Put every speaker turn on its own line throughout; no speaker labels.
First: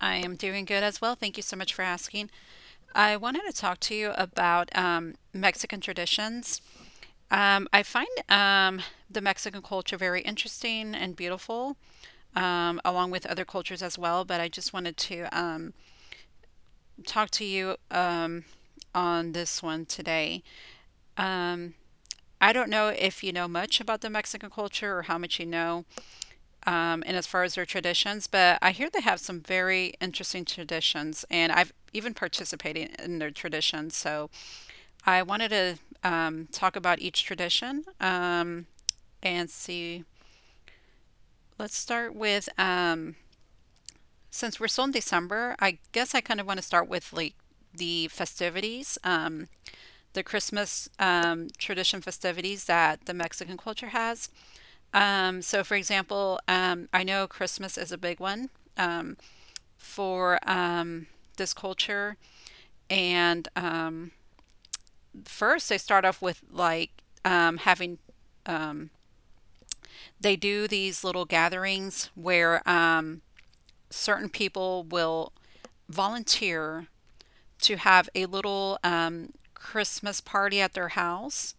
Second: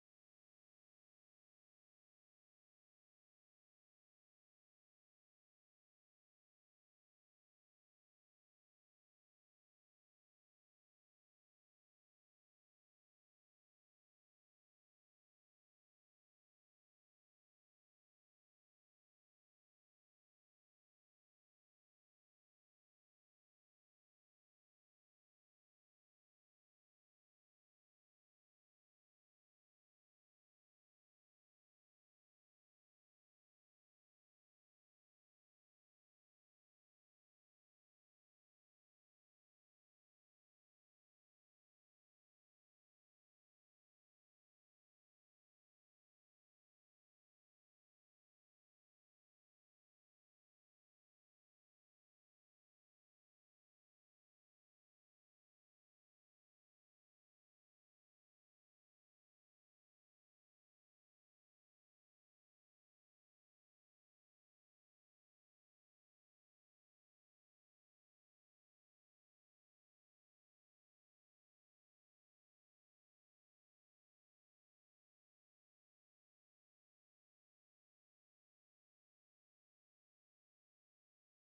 I am doing good as well. Thank you so much for asking. I wanted to talk to you about Mexican traditions. I find the Mexican culture very interesting and beautiful, along with other cultures as well. But I just wanted to talk to you on this one today. I don't know if you know much about the Mexican culture or how much you know, and as far as their traditions, but I hear they have some very interesting traditions, and I've even participated in their traditions. So I wanted to talk about each tradition and see. Let's start with since we're still in December. I guess I kind of want to start with like the festivities, the Christmas tradition festivities that the Mexican culture has. So, for example, I know Christmas is a big one for this culture. And first, they start off with like um, having, they do these little gatherings where certain people will volunteer to have a little Christmas party at their house.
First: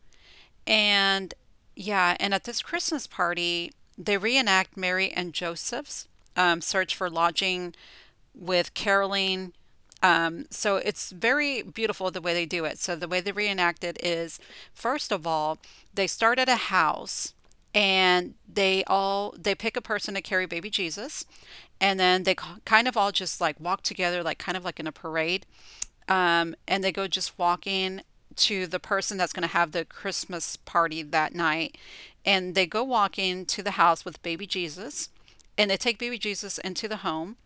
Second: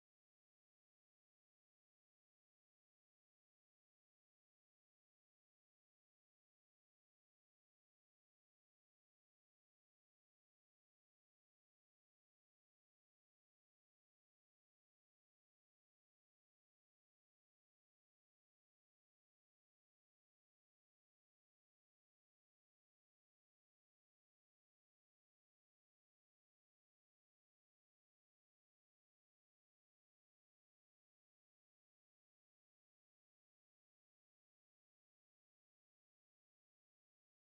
And yeah, and at this Christmas party, they reenact Mary and Joseph's search for lodging with Caroline. So it's very beautiful the way they do it. So the way they reenact it is, first of all, they start at a house, and they pick a person to carry baby Jesus, and then they kind of all just like walk together, like kind of like in a parade, and they go just walking to the person that's going to have the Christmas party that night, and they go walking to the house with baby Jesus, and they take baby Jesus into the home,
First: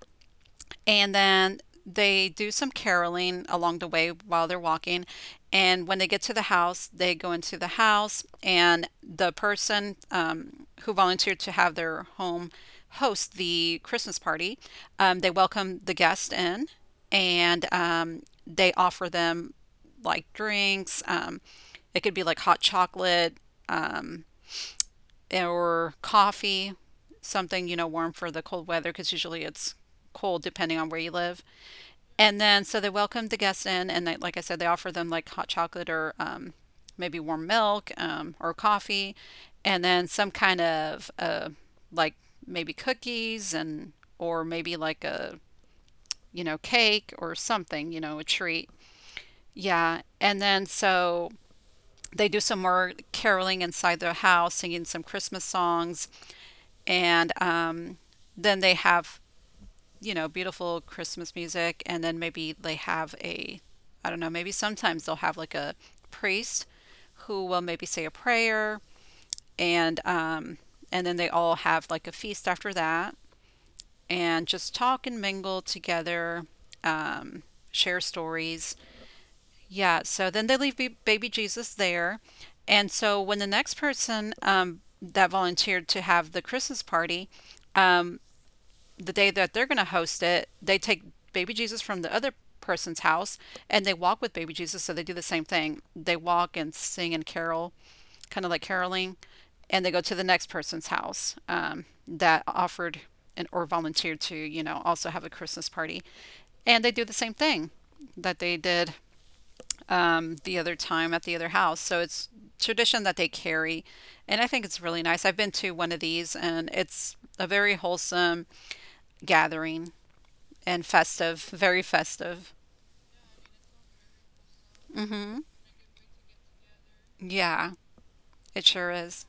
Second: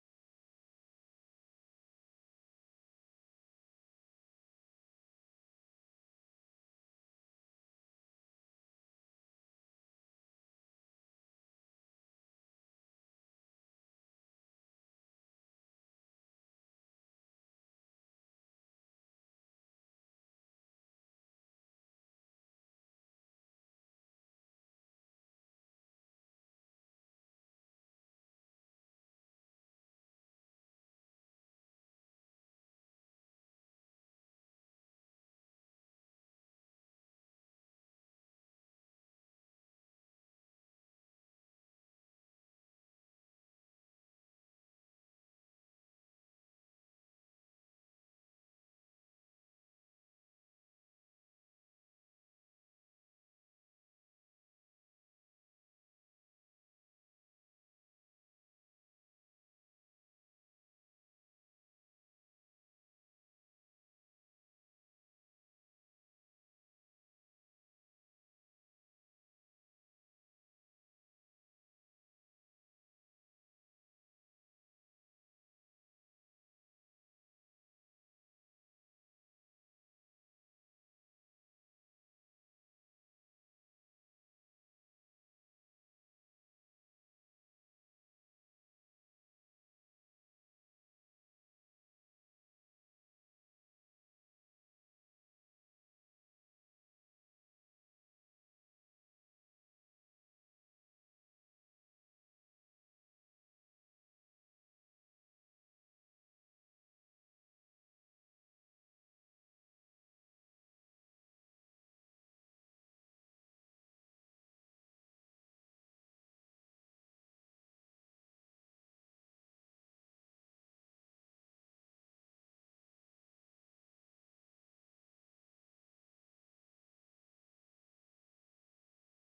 and then they do some caroling along the way while they're walking. And when they get to the house, they go into the house, and the person who volunteered to have their home host the Christmas party, they welcome the guest in, and they offer them like drinks. It could be like hot chocolate or coffee, something warm for the cold weather, because usually it's cold depending on where you live. And then, so they welcomed the guests in, and they, like I said, they offer them like hot chocolate or maybe warm milk or coffee, and then some kind of like maybe cookies and or maybe like a cake or something, a treat. Yeah, and then so they do some more caroling inside their house, singing some Christmas songs, and then they have beautiful Christmas music, and then maybe they have a, I don't know, maybe sometimes they'll have like a priest who will maybe say a prayer, and then they all have like a feast after that, and just talk and mingle together, um, share stories. Yeah, so then they leave baby Jesus there, and so when the next person that volunteered to have the Christmas party the day that they're going to host it, they take baby Jesus from the other person's house, and they walk with baby Jesus. So they do the same thing. They walk and sing and carol, kind of like caroling, and they go to the next person's house that offered and or volunteered to, also have a Christmas party. And they do the same thing that they did the other time at the other house. So it's tradition that they carry. And I think it's really nice. I've been to one of these, and it's a very wholesome gathering, and festive, very festive. Hmm. Yeah, it sure is.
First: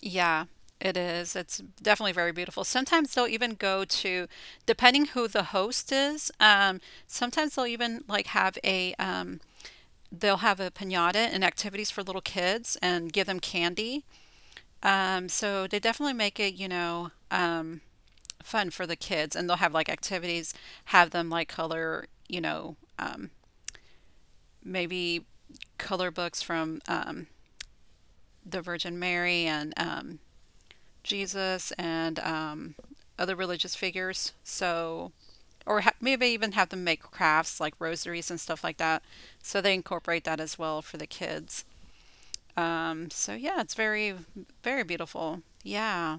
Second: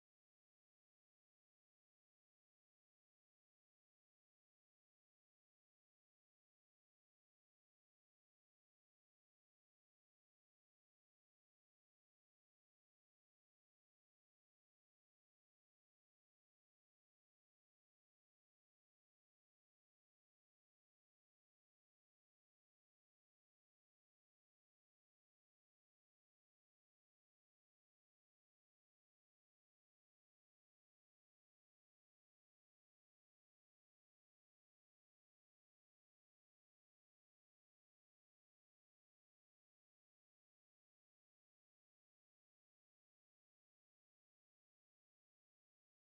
Yeah, it is. It's definitely very beautiful. Sometimes they'll even go to, depending who the host is, sometimes they'll even like have a, they'll have a pinata and activities for little kids and give them candy. So they definitely make it, fun for the kids, and they'll have like activities, have them like color, maybe color books from the Virgin Mary and Jesus and other religious figures. So, or ha maybe even have them make crafts like rosaries and stuff like that. So they incorporate that as well for the kids. So yeah, it's very, very beautiful. Yeah.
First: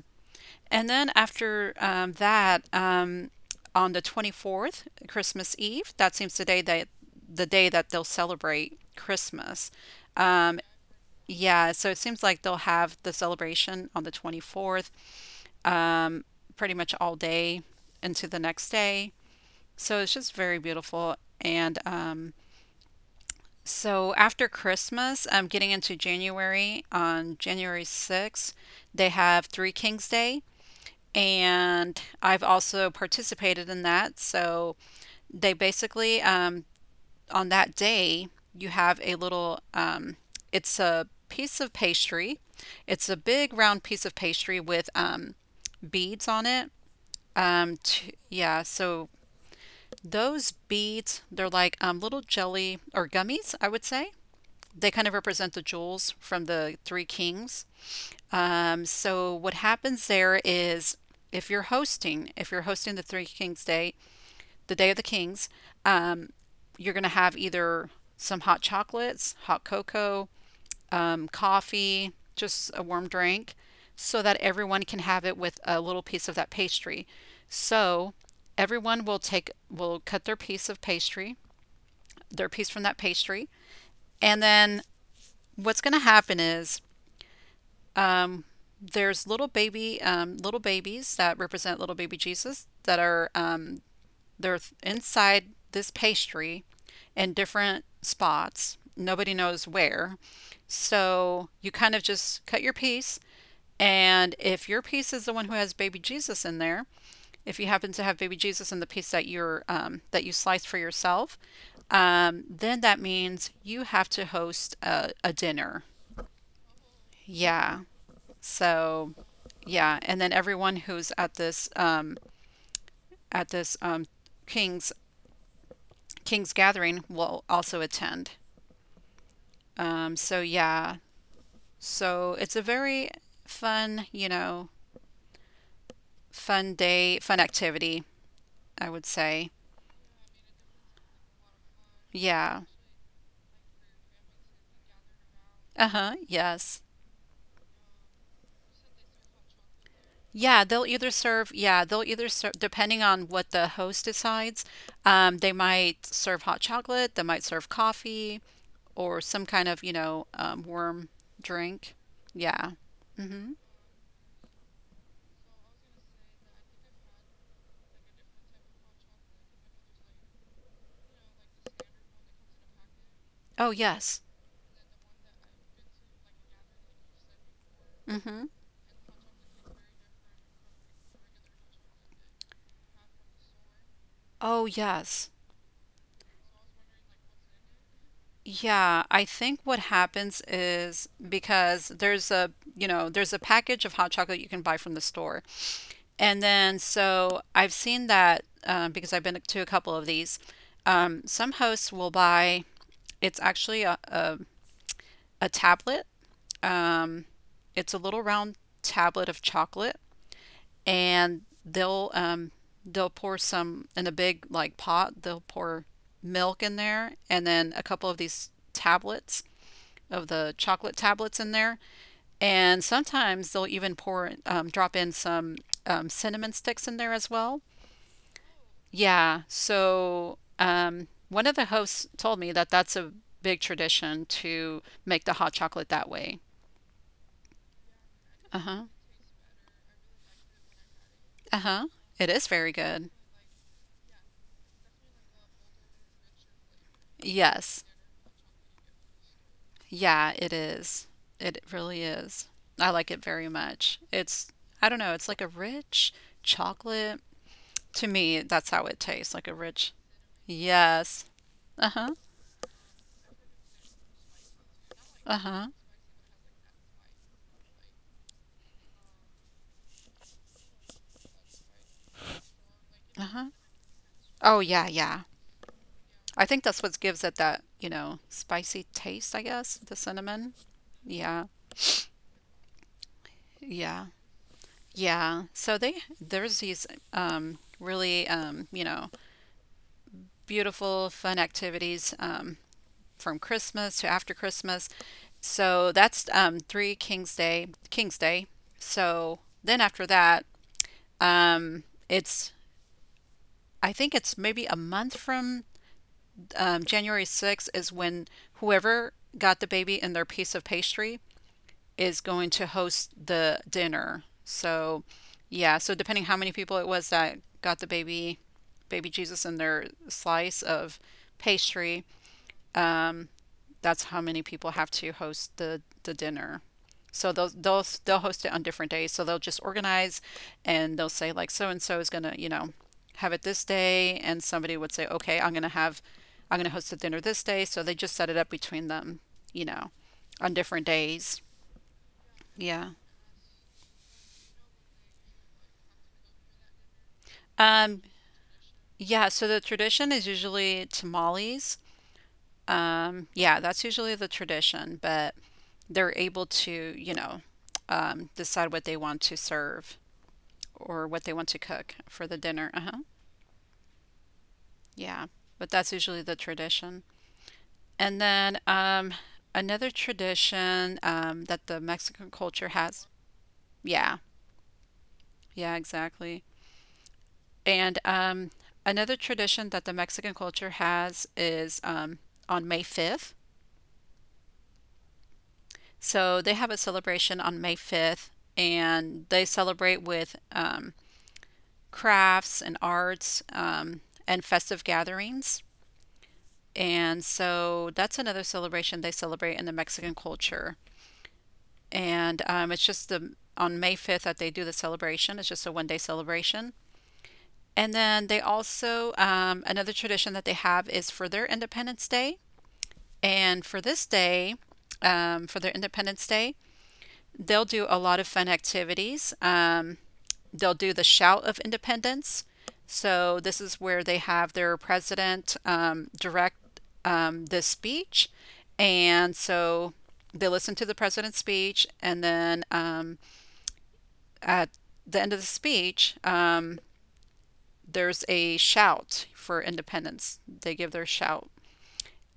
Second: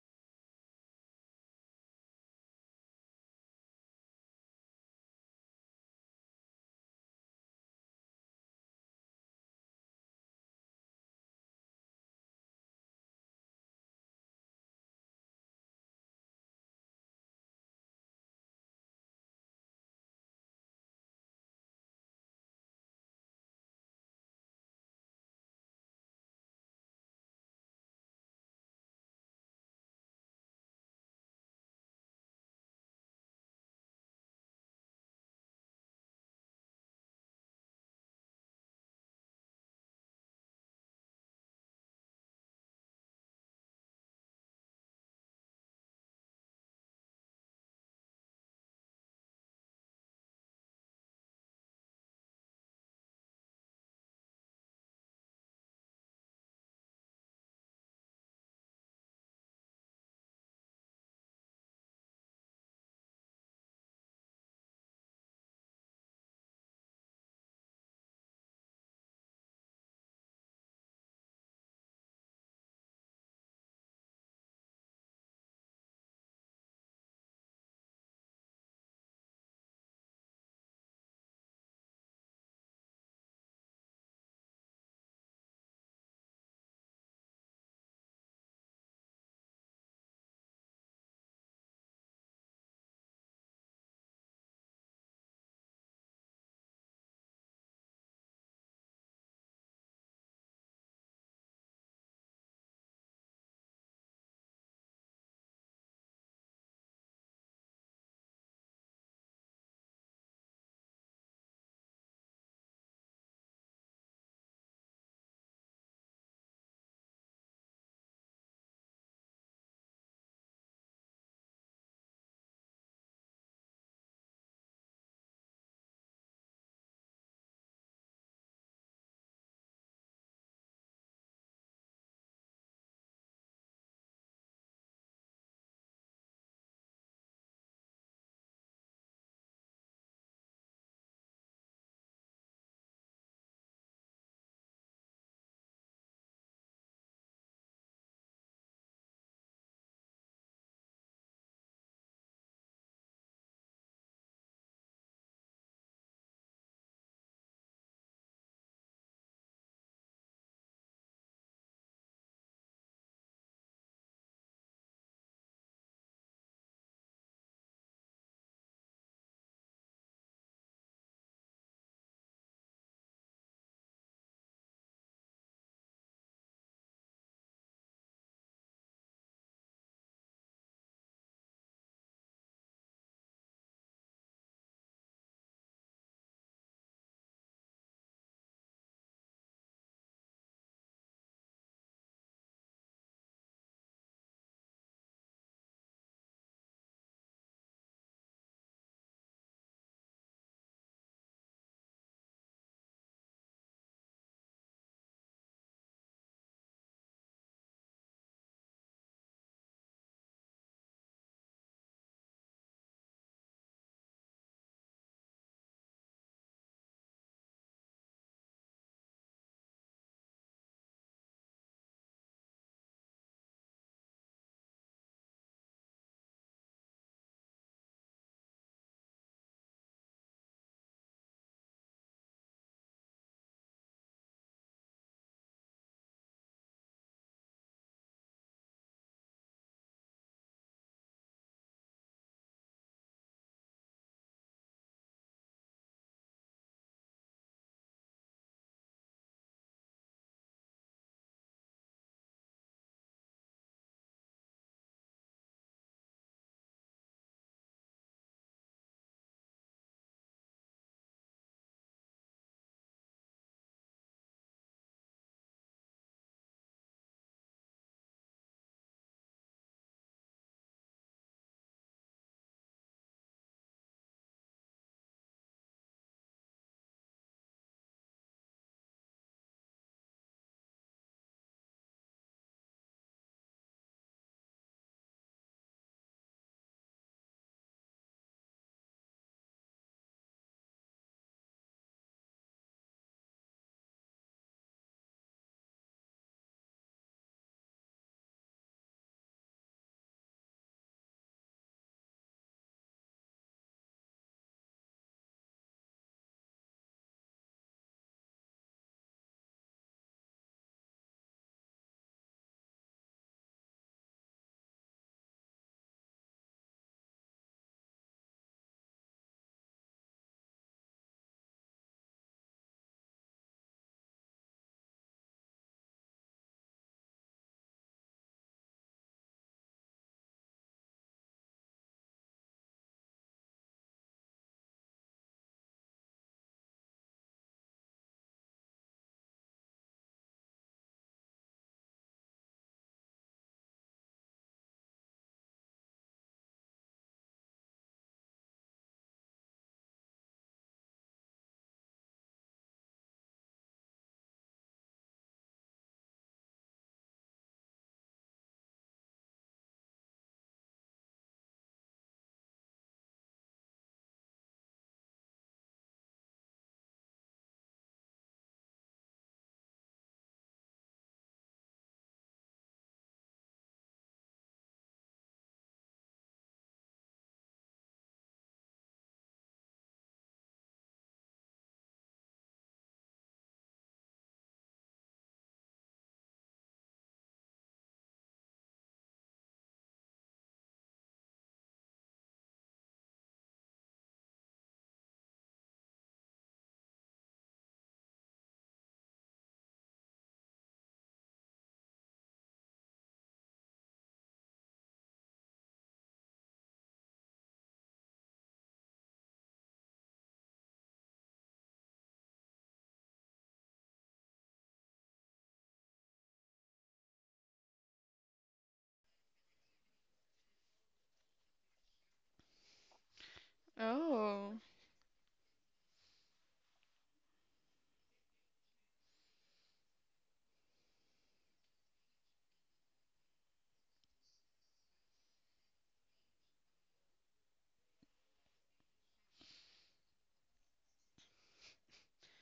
And then after that, on the 24th, Christmas Eve, that seems the day that they'll celebrate Christmas. Yeah, so it seems like they'll have the celebration on the 24th pretty much all day into the next day. So it's just very beautiful. And after Christmas, getting into January, on January 6th, they have Three Kings Day, and I've also participated in that. So they basically, on that day, you have a little, it's a piece of pastry. It's a big round piece of pastry with beads on it. Yeah, so those beads, they're like little jelly or gummies, I would say. They kind of represent the jewels from the three kings. So what happens there is, if you're hosting the Three Kings Day, the Day of the Kings, you're going to have either some hot chocolates, hot cocoa, coffee, just a warm drink, so that everyone can have it with a little piece of that pastry. So everyone will take, will cut their piece of pastry, their piece from that pastry, and then what's going to happen is there's little babies that represent little baby Jesus that are they're inside this pastry in different spots. Nobody knows where. So you kind of just cut your piece, and if your piece is the one who has baby Jesus in there, if you happen to have baby Jesus in the piece that you sliced for yourself, then that means you have to host a dinner. Yeah. So, yeah, and then everyone who's at this king's king's gathering will also attend. So yeah, so it's a very fun, fun day, fun activity, I would say. Yeah. Uh-huh. Yes. Yeah, they'll either serve, depending on what the host decides, they might serve hot chocolate, they might serve coffee, or some kind of, worm drink. Yeah. Hmm. Oh, yes. Hmm. Oh, yes. Yeah, I think what happens is, because there's a package of hot chocolate you can buy from the store. And then so I've seen that because I've been to a couple of these. Some hosts will buy, it's actually a tablet. Um, it's a little round tablet of chocolate, and they'll they'll pour some in a big like pot. They'll pour milk in there, and then a couple of these tablets of the chocolate tablets in there, and sometimes they'll even pour drop in some cinnamon sticks in there as well. Yeah, so one of the hosts told me that that's a big tradition to make the hot chocolate that way. Uh huh. Uh huh. It is very good. Yes. Yeah, it is. It really is. I like it very much. It's, I don't know, it's like a rich chocolate. To me, that's how it tastes, like a rich. Yes. Uh-huh. Uh-huh. Uh-huh. Oh yeah, yeah. I think that's what gives it that, spicy taste, I guess, the cinnamon. Yeah. Yeah. Yeah. So they there's these really beautiful fun activities from Christmas to after Christmas. So that's three King's Day. So then after that, it's I think it's maybe a month from January 6th is when whoever got the baby in their piece of pastry is going to host the dinner. So yeah, so depending how many people it was that got the baby, baby Jesus in their slice of pastry, that's how many people have to host the dinner. So they'll host it on different days. So they'll just organize, and they'll say like so and so is gonna have it this day, and somebody would say okay I'm gonna host the dinner this day. So they just set it up between them, you know, on different days. Yeah. Um. Yeah. So the tradition is usually tamales. Yeah, that's usually the tradition, but they're able to you know decide what they want to serve, or what they want to cook for the dinner. Uh huh. Yeah. But that's usually the tradition. And then another tradition that the Mexican culture has. Yeah. Yeah, exactly. And another tradition that the Mexican culture has is on May 5th. So they have a celebration on May 5th, and they celebrate with crafts and arts and festive gatherings. And so that's another celebration they celebrate in the Mexican culture. And it's just the on May 5th that they do the celebration. It's just a one-day celebration. And then they also another tradition that they have is for their Independence Day. And for this day, for their Independence Day, they'll do a lot of fun activities. They'll do the shout of independence. So this is where they
Oh.
have their president direct this speech, and so they listen to the president's speech, and then at the end of the speech, there's a shout for independence. They give their shout,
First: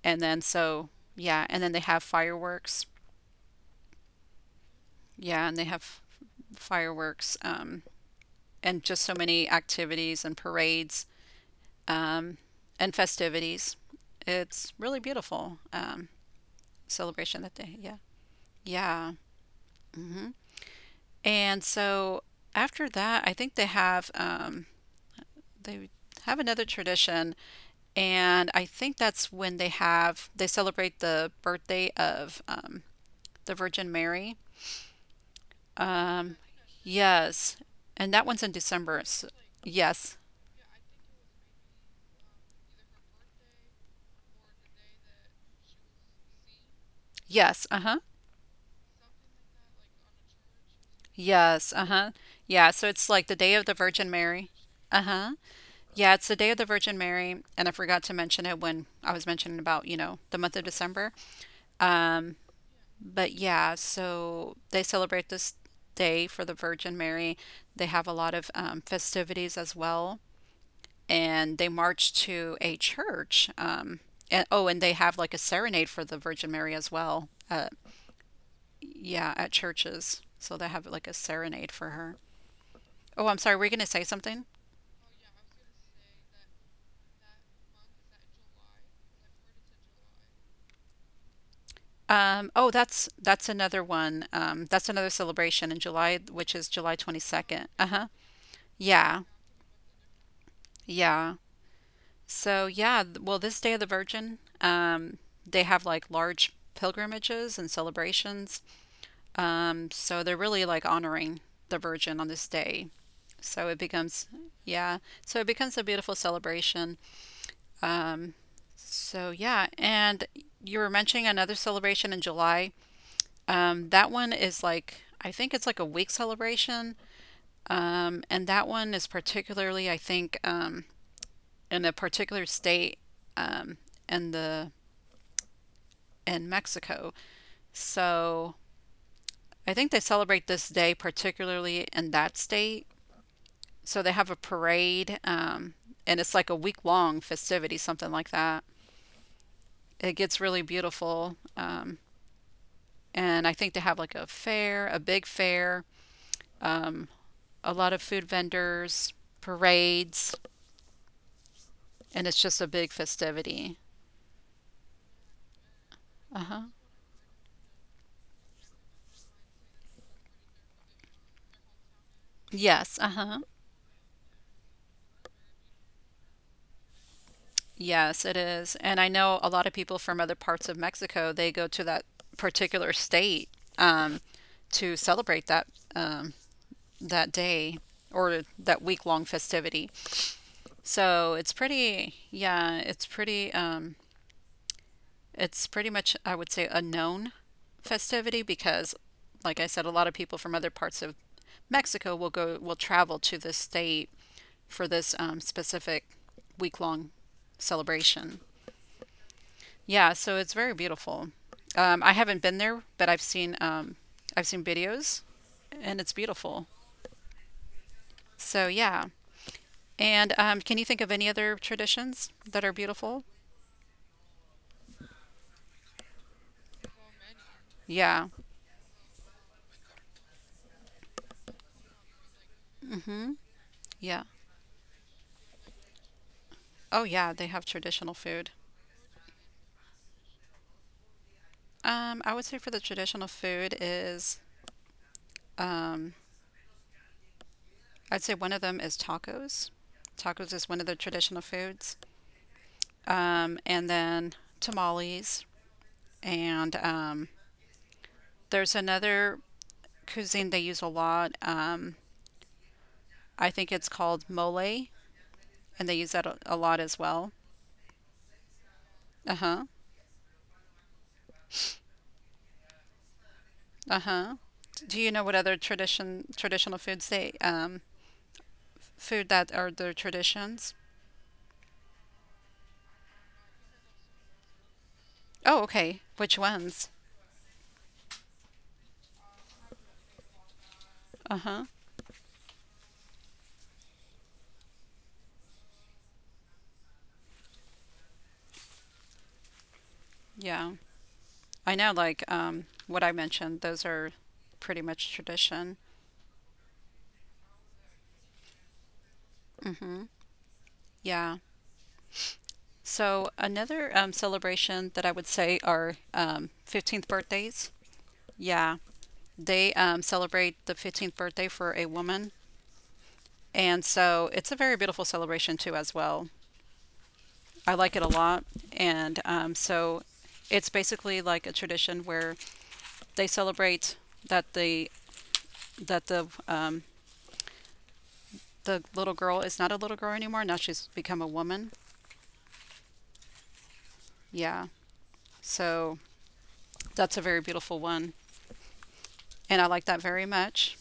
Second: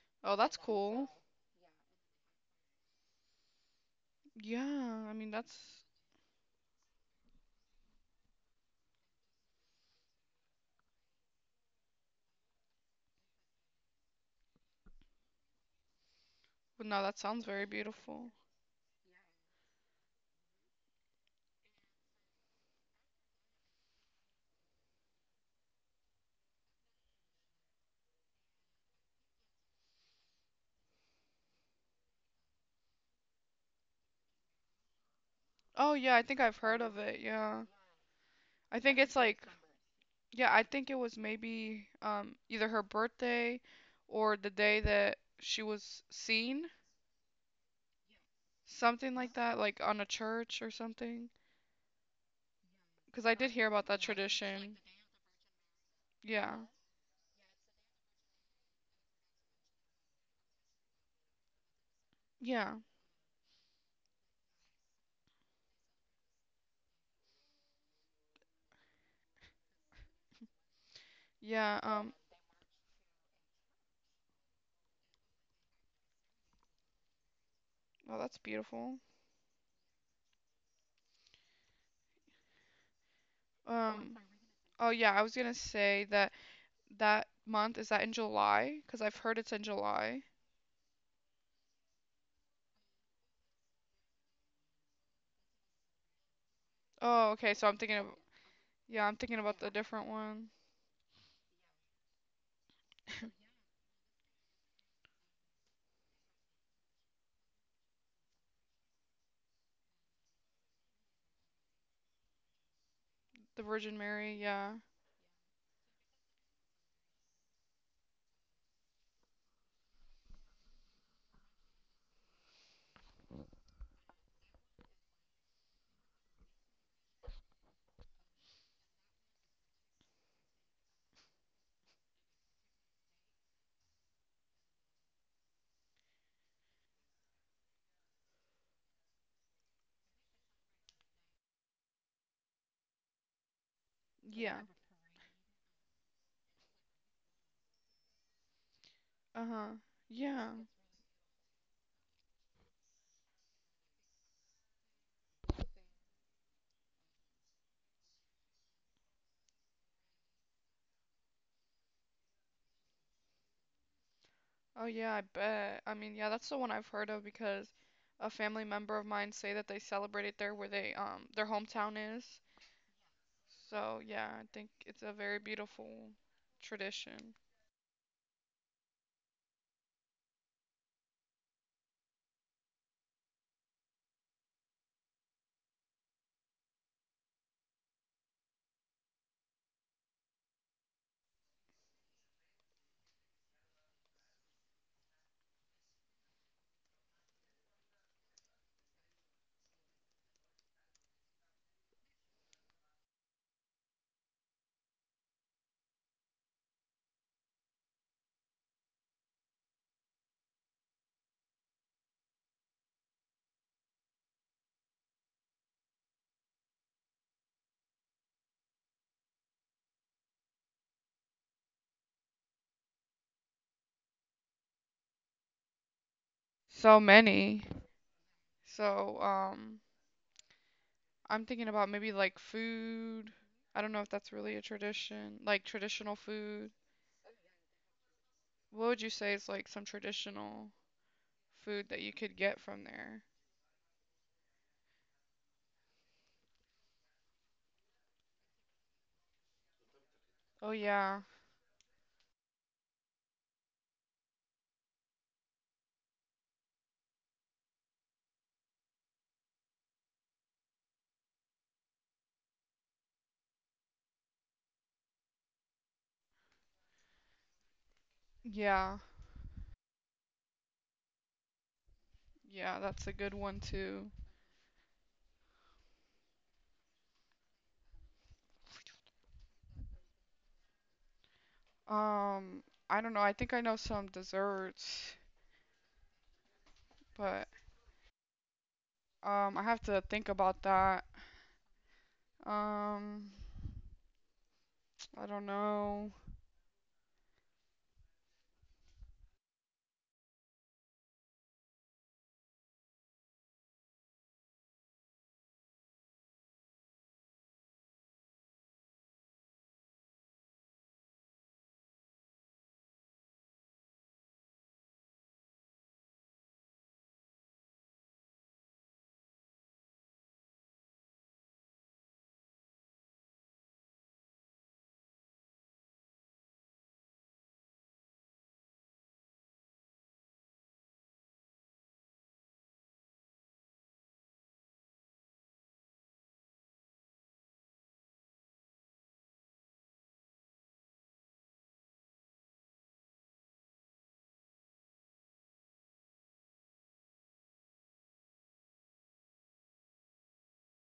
and
Oh,
then
that's
so
cool.
yeah, and then they have fireworks.
Yeah, I mean
Yeah, and they
that's
have fireworks and just so many activities and parades. um, and festivities. It's really beautiful
well, no, that
celebration
sounds
that
very
they, yeah.
beautiful.
Yeah. hmm And so after that, I think they have another tradition, and I think that's when they celebrate the birthday of the Virgin Mary.
Oh yeah, I think I've heard of it.
Yes,
Yeah.
and that one's in
I think
December.
it's
S
like
yes,
yeah, I think it was maybe either her birthday or the day that she was seen,
yes, uh huh,
something like that, like on a church or something.
yes, uh huh, yeah. So it's
'Cause
like
I
the
did
day
hear
of the
about that
Virgin Mary.
tradition.
Uh huh. Yeah, it's the day
Yeah.
of the Virgin Mary, and I forgot to mention it when I was mentioning about, the month of December. Um,
Yeah.
but yeah, so they celebrate this day for the Virgin Mary. They have a lot of festivities as well, and they
Yeah,
march to a church. And oh, and they have like a serenade for the Virgin Mary as well.
well, that's beautiful.
Yeah, at churches. So they have like a serenade for her. Oh, I'm sorry, were you going to say
Um
something?
Oh yeah, I was gonna say that that month? Is that in July? Because I've heard it's in July.
Oh, that's another one. That's another celebration in July, which is July
Oh, okay.
22nd.
So I'm thinking
Uh-huh.
of, yeah, I'm
Yeah.
thinking about the different one.
Yeah. So yeah, well, this Day of the Virgin, they have like large pilgrimages and celebrations. So they're really like honoring the Virgin on this day.
The
So it
Virgin
becomes,
Mary, yeah.
yeah, so it becomes a beautiful celebration. Um, so yeah, and you were mentioning another celebration in July. That one is like, I think it's like a week celebration. And that one is particularly, I think, in a particular state um, in the in Mexico. So I think they celebrate this day particularly in that state. So they have a
Yeah.
parade, and it's like a week long festivity, something like that.
Uh-huh.
It gets
Yeah.
really beautiful. And I think they have like a fair, a big fair, um, a lot of food vendors, parades. And it's just a big festivity.
Oh, yeah, I bet. I mean, yeah, that's the one
Uh-huh.
I've heard of because a family member of mine say that they celebrated there where they their hometown is.
Yes, uh-huh.
So, yeah, I think it's a very beautiful tradition.
Yes, it is. And I know a lot of people from other parts of Mexico, they go to that particular state to celebrate that um, that day or that week-long festivity. So it's pretty, yeah, it's pretty much I would say a known festivity because like I said, a lot of people from other parts of Mexico will travel to this state for this specific week long celebration. Yeah, so it's very beautiful. I haven't been there, but I've seen videos, and it's beautiful. So yeah, and can you think of any other traditions that are beautiful?
So many.
Yeah,
So, I'm thinking about maybe like food. I don't know if
yeah.
that's really a tradition, like traditional food.
Oh yeah, they have traditional food.
What would you say is like some traditional food that you could
I would
get
say for the
from there?
traditional food is um, I'd say one of them is tacos. Tacos is
Oh
one of the
yeah.
traditional foods, and then tamales. And there's another cuisine they use a lot. I think it's called mole, and they use that a lot as well.
Yeah.
Uh-huh.
Yeah, that's a good one too.
Uh-huh. Do you know what other traditional foods they food that are their traditions?
Um, I don't know. I think I know some desserts,
Oh, okay. Which ones?
but I have to think about that.
Uh-huh.
Um, I don't know.
Yeah. I know like what I mentioned, those are pretty much tradition. Yeah. So another celebration that I would say are 15th birthdays. Yeah. They celebrate the 15th birthday for a woman. And so it's a very beautiful celebration, too, as well. I like it a lot. And so it's basically like a tradition where they celebrate that the that the little girl is not a little girl anymore. Now she's become a woman. Yeah. So that's a very beautiful one, and I like that very much.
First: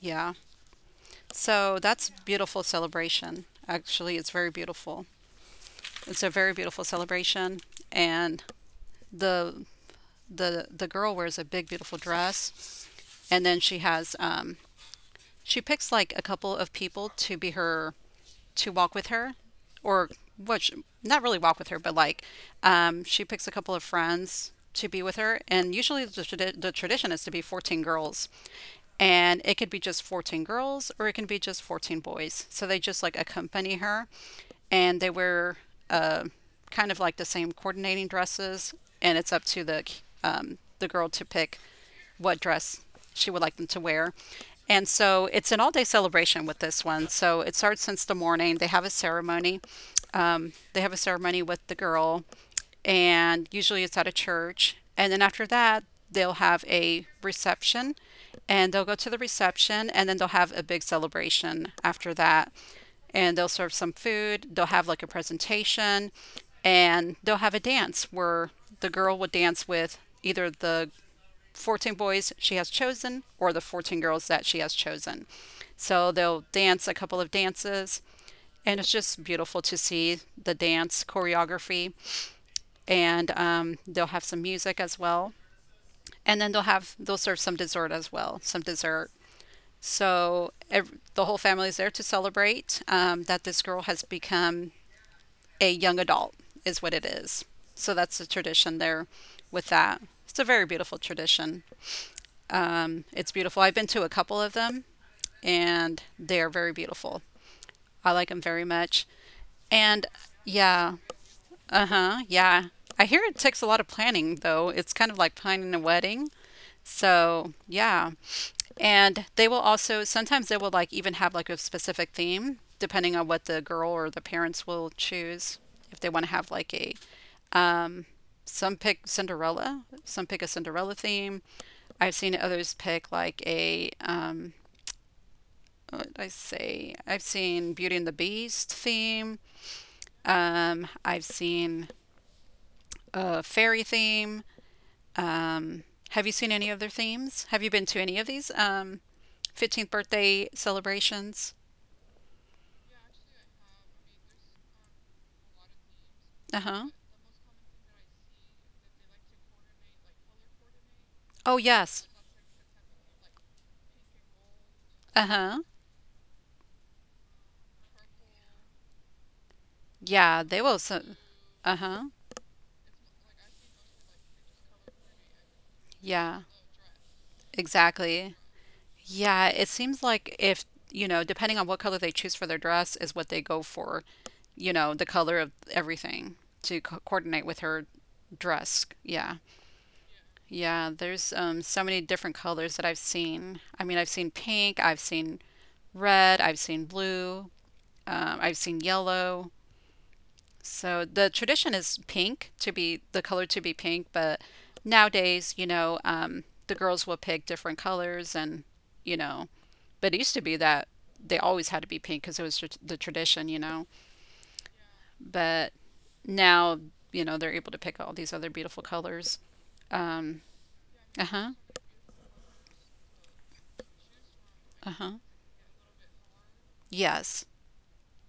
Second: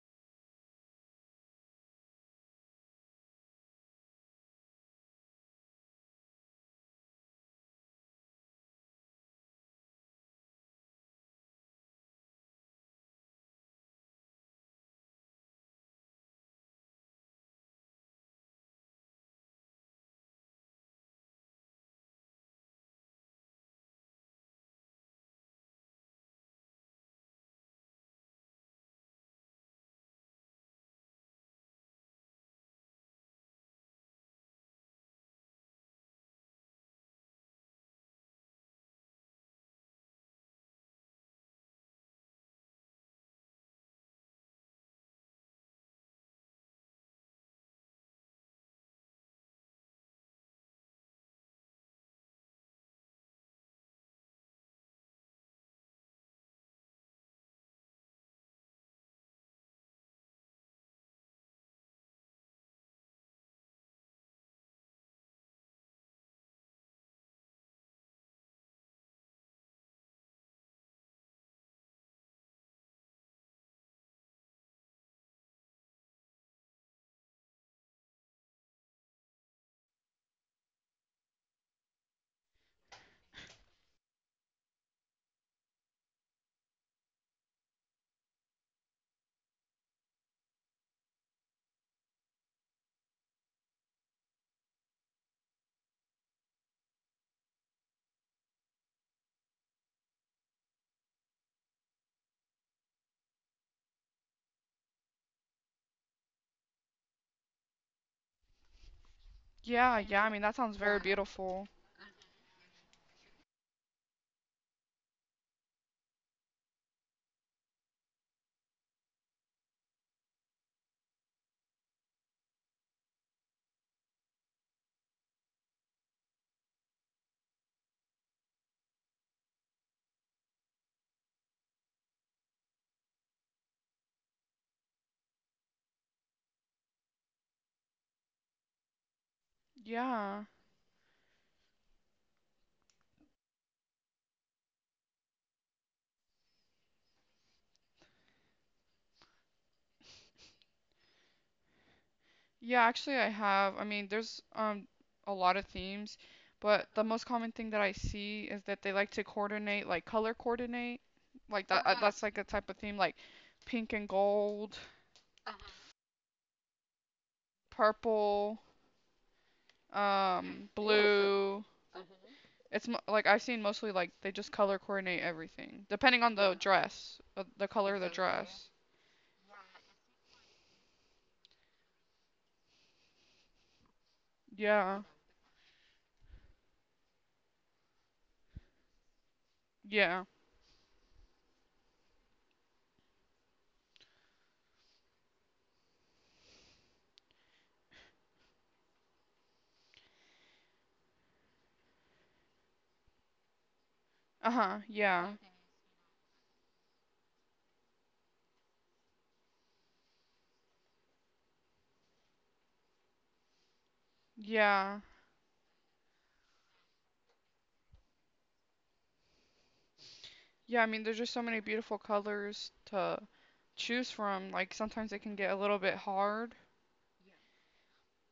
Yeah. So that's beautiful celebration. Actually, it's very beautiful. It's a very beautiful celebration, and the the girl wears a big beautiful dress, and then she picks like a couple of people to be her to walk with her or which not really walk with her but like she picks a couple of friends to be with her and usually the tradition is to be 14 girls and it could be just 14 girls or it can be just 14 boys so they just like accompany her and they wear uh, kind of like the same coordinating dresses and it's up to the girl to pick what dress she would like them to wear. And so it's an all day celebration with this one. So it starts since the morning. They have a ceremony. They have a ceremony with the girl, and usually it's at a church. And then after that, they'll have a reception and they'll go to the reception and then they'll have a big celebration after that. And they'll serve some food, they'll have like a presentation, and they'll have a dance where the girl would dance with either the 14 boys she has chosen or the 14 girls that she has chosen. So they'll dance a couple of dances, and it's just beautiful to see the dance choreography. And they'll have some music as well, and then they'll serve some dessert as well, some dessert. So ev the whole family is there to celebrate that this girl has become a young adult, is what it is. So that's the tradition there with that. It's a very beautiful tradition. It's beautiful. I've been to a couple of them and they are very beautiful. I like them very much.
Yeah,
And
yeah, I mean that sounds
yeah,
very Wow. beautiful.
uh-huh, yeah. I hear it takes a lot of planning though. It's kind of like planning a wedding. So, yeah. And they will also sometimes they will like even have like a specific theme depending on what the girl or the parents will choose. If they want to have like a some pick a Cinderella theme. I've seen others pick like a what did I say? I've seen Beauty and the Beast theme.
Yeah.
I've seen a fairy theme. Um, have you seen any other themes? Have you been to any of these? 15th birthday celebrations?
Yeah, actually, I have. I mean, there's a lot of themes,
Uh
but
huh.
the most common thing that I see is that they like to coordinate, like color coordinate,
Oh,
like that.
yes.
That's like a type of theme, like pink and gold,
Uh huh.
purple,
Yeah, they will. So,
blue.
uh huh.
It's mo Like I've seen mostly like they just color coordinate everything, depending on
Yeah,
the dress, the color of the
exactly.
dress.
Yeah, it seems like if, you know, depending on what color they choose for their dress, is what they go for, you know,
Yeah,
the color of everything to co coordinate with her dress. Yeah.
yeah.
Yeah, there's so many different colors that I've seen. I mean, I've seen pink, I've seen red, I've seen blue, I've seen yellow. So the tradition is pink to be pink, but
Uh-huh, yeah.
nowadays, the girls will pick different colors and, you know, but it used to be that they always had to be pink because it was tr the tradition, you know.
Yeah.
But now, you know, they're able to pick all these other beautiful colors. Um,
Yeah, I mean, there's just so
uh-huh,
many beautiful colors to choose from. Like sometimes
uh-huh.
it can get a little bit hard,
Yes.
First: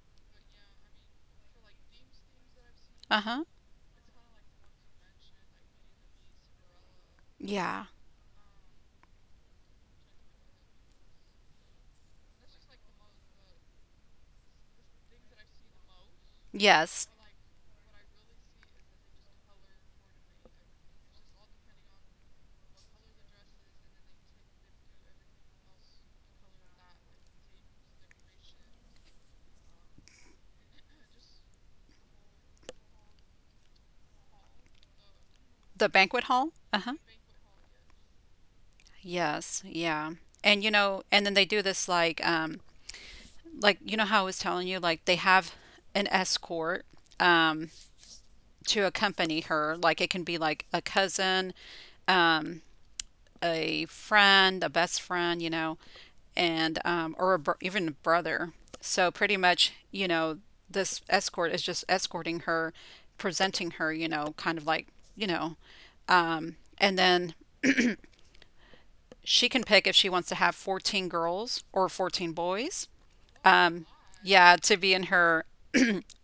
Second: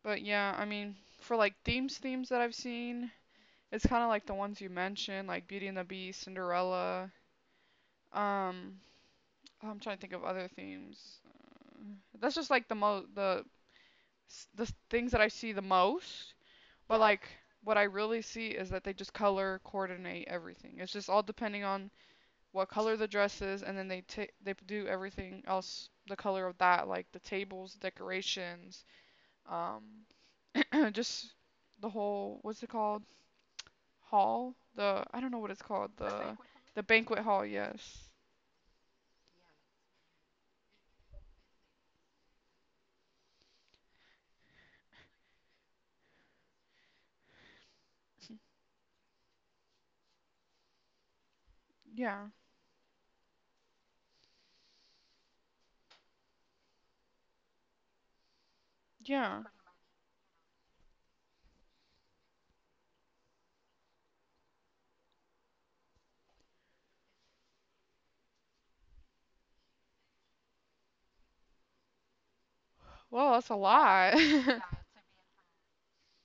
but yeah, I mean, for like themes that I've seen,
Uh-huh.
it's kind of like the ones you mentioned, like Beauty and the Beast, Cinderella.
Yeah.
Um, oh, I'm trying to think of other themes. That's just like the mo the things that I see the most. But
Yes.
like what I really see is that they just color coordinate everything. It's just all depending on what color the dress is, and then they do everything else the color of that, like the tables, decorations, um, and just the whole what's it called hall, the I don't know what it's
The
called the
banquet
banquet
hall?
hall. The
Uh-huh.
banquet hall, yes.
Yes. Yeah. And you know, and then they do this like you know how I was telling you like they have an escort um to accompany her. Like it can be like a cousin,
Yeah.
um a friend, a best friend, you know, and or a br even a brother. So pretty
Yeah.
much, you know, this escort is just escorting her, presenting her, you know, kind of like, you know, and then she can pick if she wants to have 14 girls or 14 boys.
Well, that's a lot.
Yeah, to be in her,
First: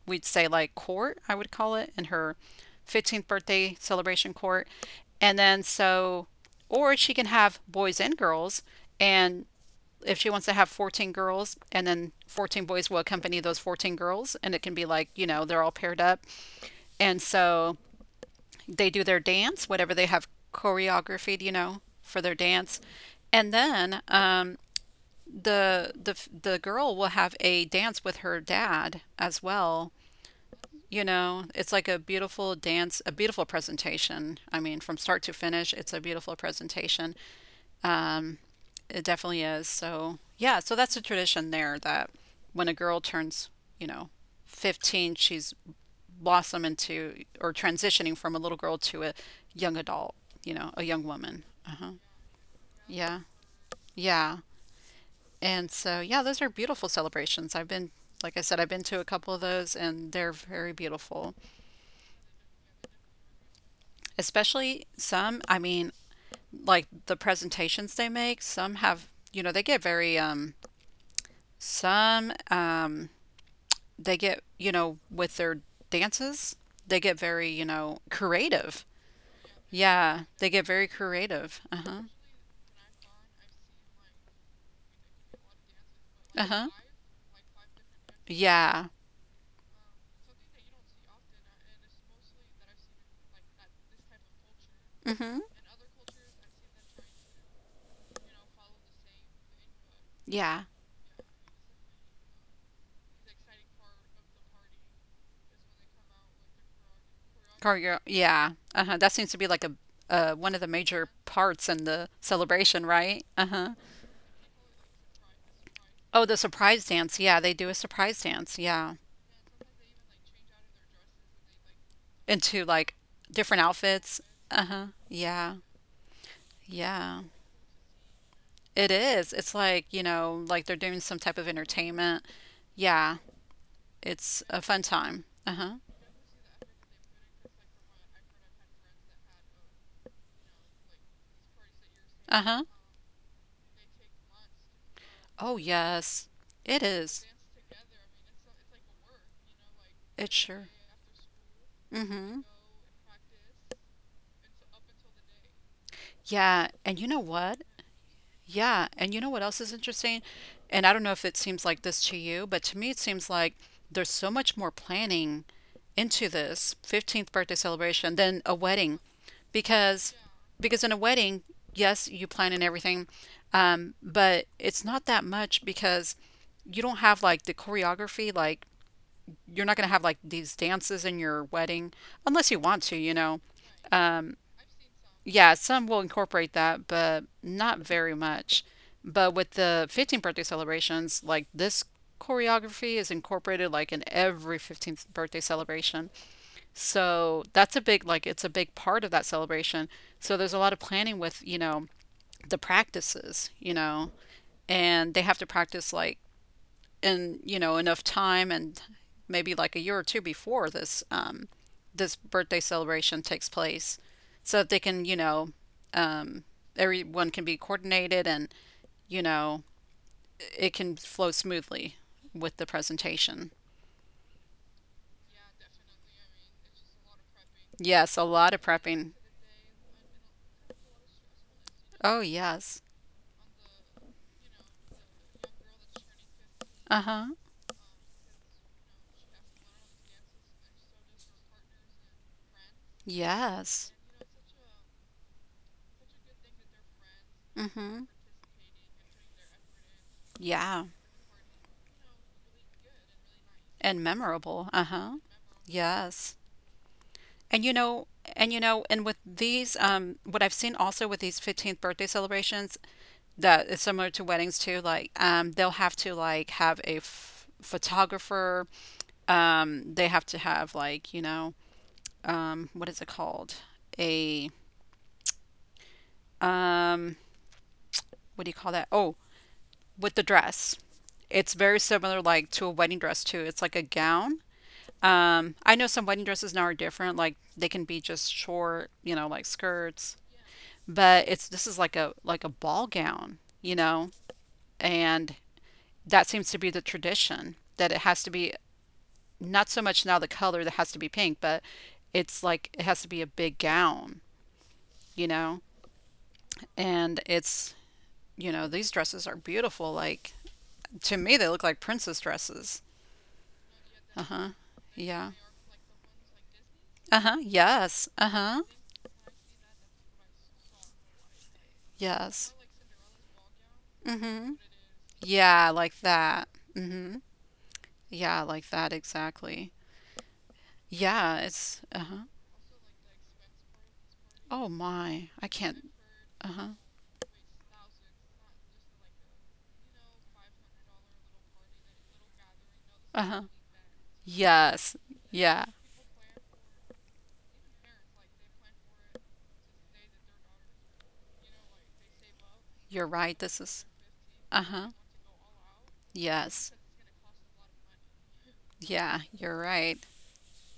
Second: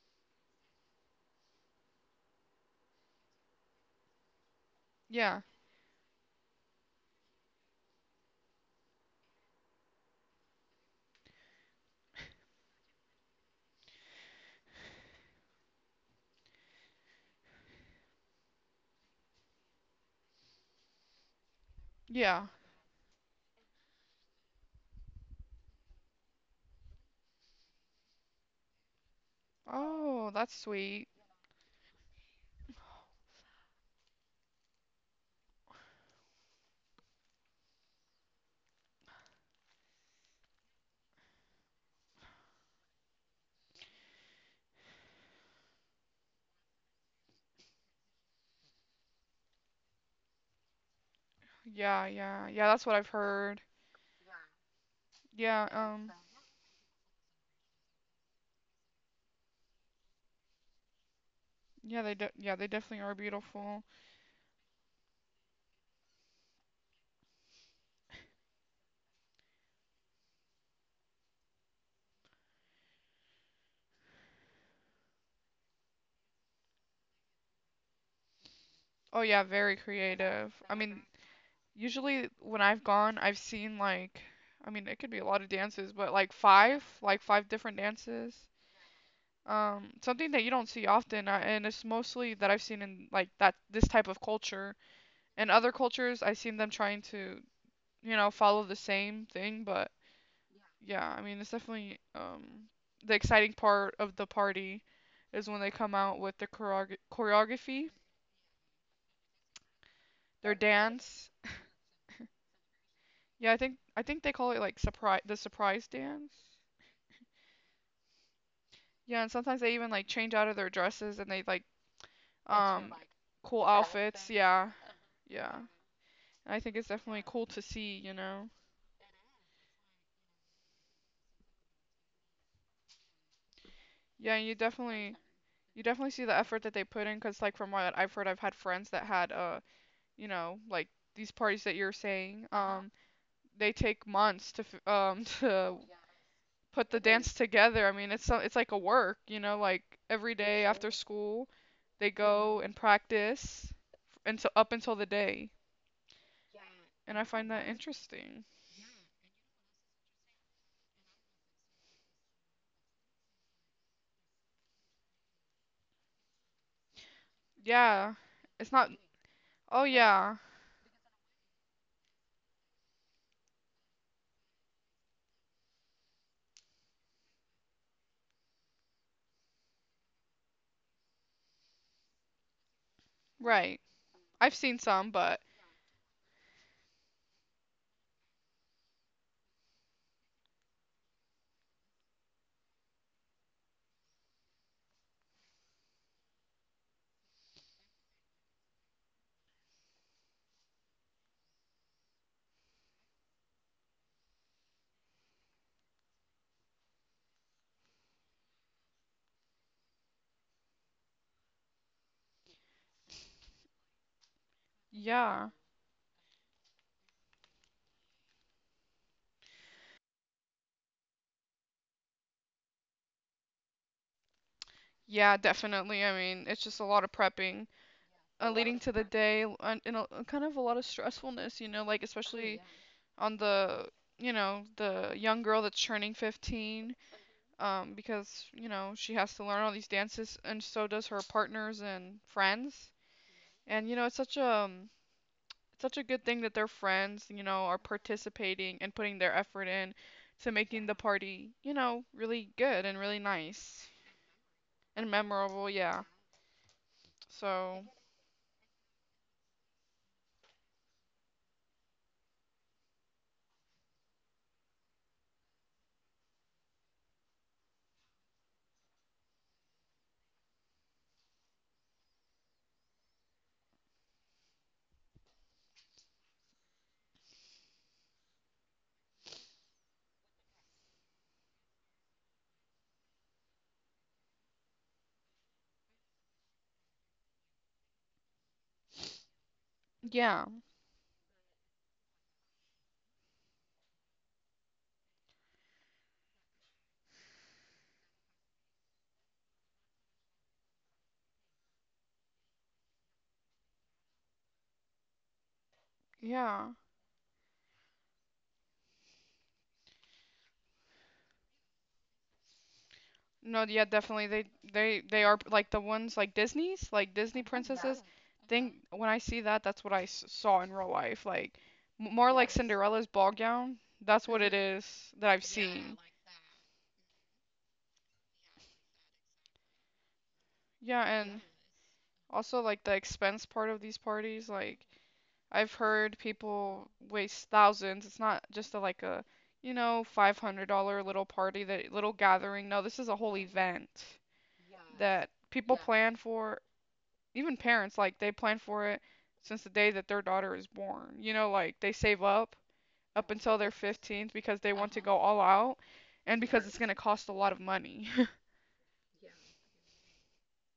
we'd say like court, I would call it, in her 15th birthday celebration court. And
Yeah.
then so, or she can have boys and girls. And if she wants to have 14 girls and then 14 boys will accompany those 14 girls and it can be like you know they're all paired up and so they do their dance whatever they have choreographed you know for their
Yeah.
dance and then the the the girl will have a dance with her dad as well.
Oh, that's
You
sweet.
know, it's like a beautiful dance, a beautiful presentation. I mean, from start to finish, it's a beautiful presentation. Um, it definitely is. So, yeah, so that's a tradition there that when a girl turns, you know, 15, she's blossom into or transitioning from a little girl to a young adult, a young woman. Uh-huh.
Yeah, yeah, yeah, that's what I've
Yeah.
heard.
Yeah.
Yeah,
And so, yeah, those are beautiful celebrations. I've been, like I said, I've been to a couple of those and they're very beautiful.
yeah, they yeah, they definitely are beautiful.
Especially some, I mean, like the presentations they make, some have, they get very, some, um, they get, with their dances, they get very, creative.
Oh yeah, very
Yeah, they
creative.
get
I
very
mean,
creative. Uh huh.
usually when I've gone, I've seen like, I mean, it could be a lot of dances, but like
Uh huh.
five, like five different dances.
Yeah.
Something that you don't see often, and it's mostly that I've seen in like that this type of culture
Mm hmm.
and other cultures. I've seen them trying to, you know, follow the same thing, but
Yeah.
yeah, I mean, it's definitely the exciting part of the party is when they come out with the choreography,
Cargo, yeah. Uh-huh. That seems to be like a one
their
of the major
dance.
parts in the celebration, right?
Yeah, I
Uh-huh.
think they call it like surprise
Oh, the
dance.
surprise dance. Yeah, they do a surprise dance. Yeah.
Yeah, and sometimes they even like change out of their dresses and they like
Into
um
like different
cool
outfits.
outfits. Yeah,
Uh-huh. Yeah.
yeah. I think it's
Yeah.
definitely cool to see, you know.
It is. It's like, like they're doing some type of entertainment. Yeah.
Yeah,
It's a fun time. Uh-huh.
you definitely see the effort that they put in, because like from what I've heard, I've had friends that had you know, like these parties that you're saying,
Uh-huh.
um, they take months to
Oh,
to
yes. It
put the
is.
dance together. I mean, it's so, it's like a work, you know, like
It
every day
sure.
after school, they
Mm-hmm.
go and practice until up until the day.
Yeah, and you know
And I find
what?
that interesting.
Yeah, and you know what else is interesting? And I don't know if it seems like this to you, but to me it seems like there's so much more planning into this 15th birthday
Yeah.
celebration than a
It's not
wedding
Oh
because
yeah,
because in a wedding, yes, you plan and everything, but it's not that much because you don't have like the choreography, like you're not gonna have like these dances in your wedding unless you want to, you know.
right.
Um,
I've seen some, but
yeah, some will incorporate that, but not very much. But with the 15th birthday celebrations, like this choreography is incorporated like in every 15th birthday celebration. So that's a big, like, it's a big part of that celebration. So there's a lot of planning with, the practices, and they have to practice like in enough time and maybe like a year or two before this birthday celebration takes place, so that they can
yeah.
um, everyone can be coordinated and you know it can flow smoothly with the presentation.
Yeah, definitely. I mean, it's just a lot of prepping,
Yes, a
a lot
lot of
leading of to the prep
prepping.
day, kind of a lot of stressfulness, you know, like Oh,
Oh
especially yeah.
yes.
On the, you know, the young girl that's turning 15,
Uh huh.
because, you know, she has to learn all these dances, and so does her partners and friends. And,
Yes.
you know, it's such a, such a good thing that their friends, you know,
Mm
are
hmm.
participating and putting their effort in to
Yeah.
making the party, you know, really good and really nice
And memorable. Uh
and
huh.
memorable, yeah.
Yes. And you
So,
know, and with these, what I've seen also with these 15th birthday celebrations that is similar to weddings too, like, they'll have to like have a f photographer. They have to have like, what is it called? A, um, what do you call that? Oh, with the dress. It's very similar like to a wedding dress too. It's like a gown. I know some wedding dresses now are different, like they can be just short, like skirts.
yeah.
But it's this is like a ball gown, and that seems to be the tradition that it has to be not so much now the color that has to be pink, but it's like it has to be a big gown, you know,
Yeah.
and it's these dresses are beautiful. Like to me, they look like princess dresses.
No, yeah,
Uh
definitely. They
huh.
they they
Yeah.
are like the ones like Disney's, like
Uh huh.
Disney princesses.
Yes. Uh huh.
Think when I see that, that's what I saw in real life. Like more like
Yes.
Cinderella's ball gown.
Mm
That's what
hmm.
it is that I've
Yeah,
seen.
like that. Mm hmm. Yeah, like that exactly.
Yeah,
Yeah,
and
it's uh huh.
also like the expense part of these parties,
Oh
like
my, I
I've
can't.
heard
Uh-huh.
people waste thousands. It's not just a, like a, you know, $500 little party, that little gathering. No, this is a whole
Uh-huh.
event
Yes.
that
Yeah.
people plan for, even parents like they plan for it since the day that their daughter is born. You know, like they save up
You're right.
until
This
they're
is
15 because they want
Uh-huh.
to go all out, and because
Yes.
it's going to cost a lot of money.
Yeah, you're right.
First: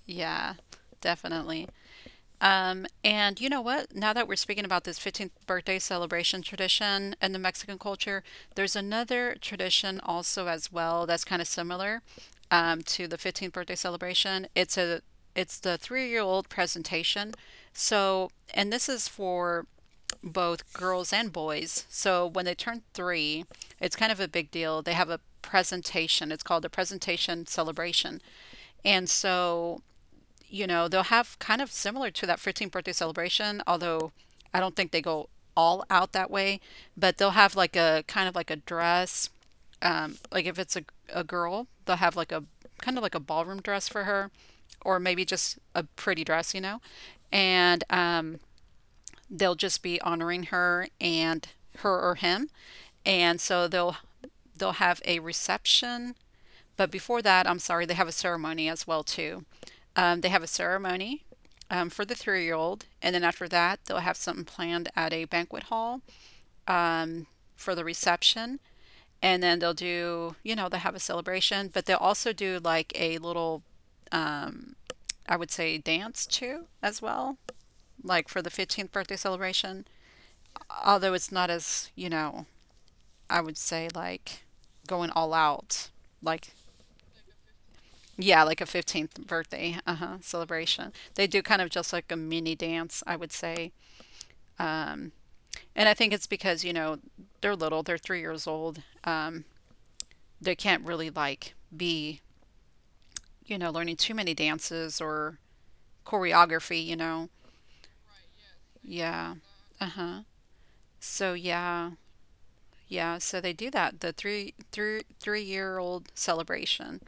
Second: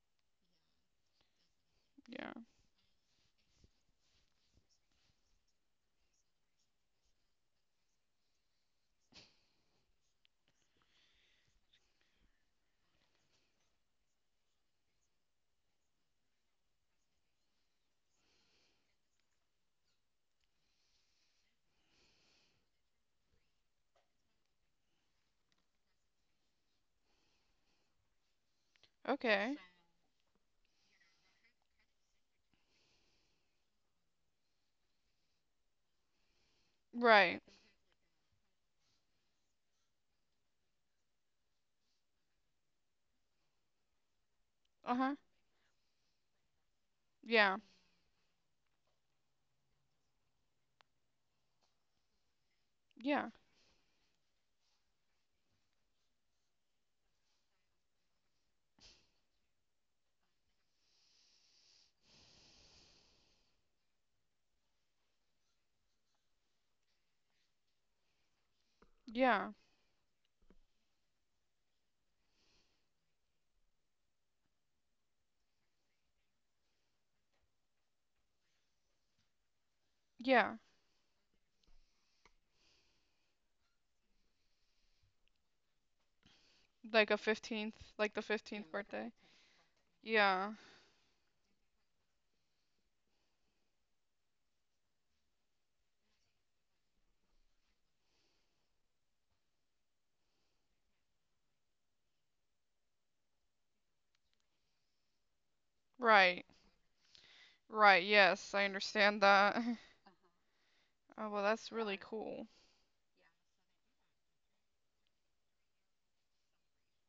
Yeah. Definitely.
Yeah.
And you know what? Now that we're speaking about this 15th birthday celebration tradition in the Mexican culture, there's another tradition also as well that's kind of similar to the 15th birthday celebration. It's the three-year-old presentation. So, and this is for both girls and boys. So when they turn three, it's kind of a big deal. They have a presentation. It's called a presentation celebration. And
Okay.
so, they'll have kind of similar to that 15th birthday celebration, although I don't think they go all out that way, but they'll
Right.
have like a kind of like a dress. Like if it's a girl, they'll have like a kind of like a ballroom dress for her, or
Uh-huh.
maybe just a pretty dress, you know?
Yeah.
And they'll just be honoring her and her or him.
Yeah.
And so they'll have a reception, but before that, I'm sorry, they have a ceremony as well too. They have a ceremony for the three-year-old, and then after that, they'll have something planned at a banquet hall for the reception, and
Yeah.
then they'll do, you know, they'll have a celebration, but they'll also do like a little, I would say, dance too as well, like for the 15th birthday celebration.
Yeah.
Although it's not as, I would say like going all out, like
Like a 15th, like the
yeah, like a
15th birthday.
15th birthday, uh-huh,
Yeah.
celebration. They do kind of just like a mini dance, I would say. Um, and I think it's because, they're little, they're 3 years old. They can't really like be, learning too many dances or
Right.
choreography.
Right. Yes, I understand
Yeah.
that.
Uh-huh.
Oh,
So
well, that's
yeah,
really cool.
yeah. So they do that, the three year old celebration.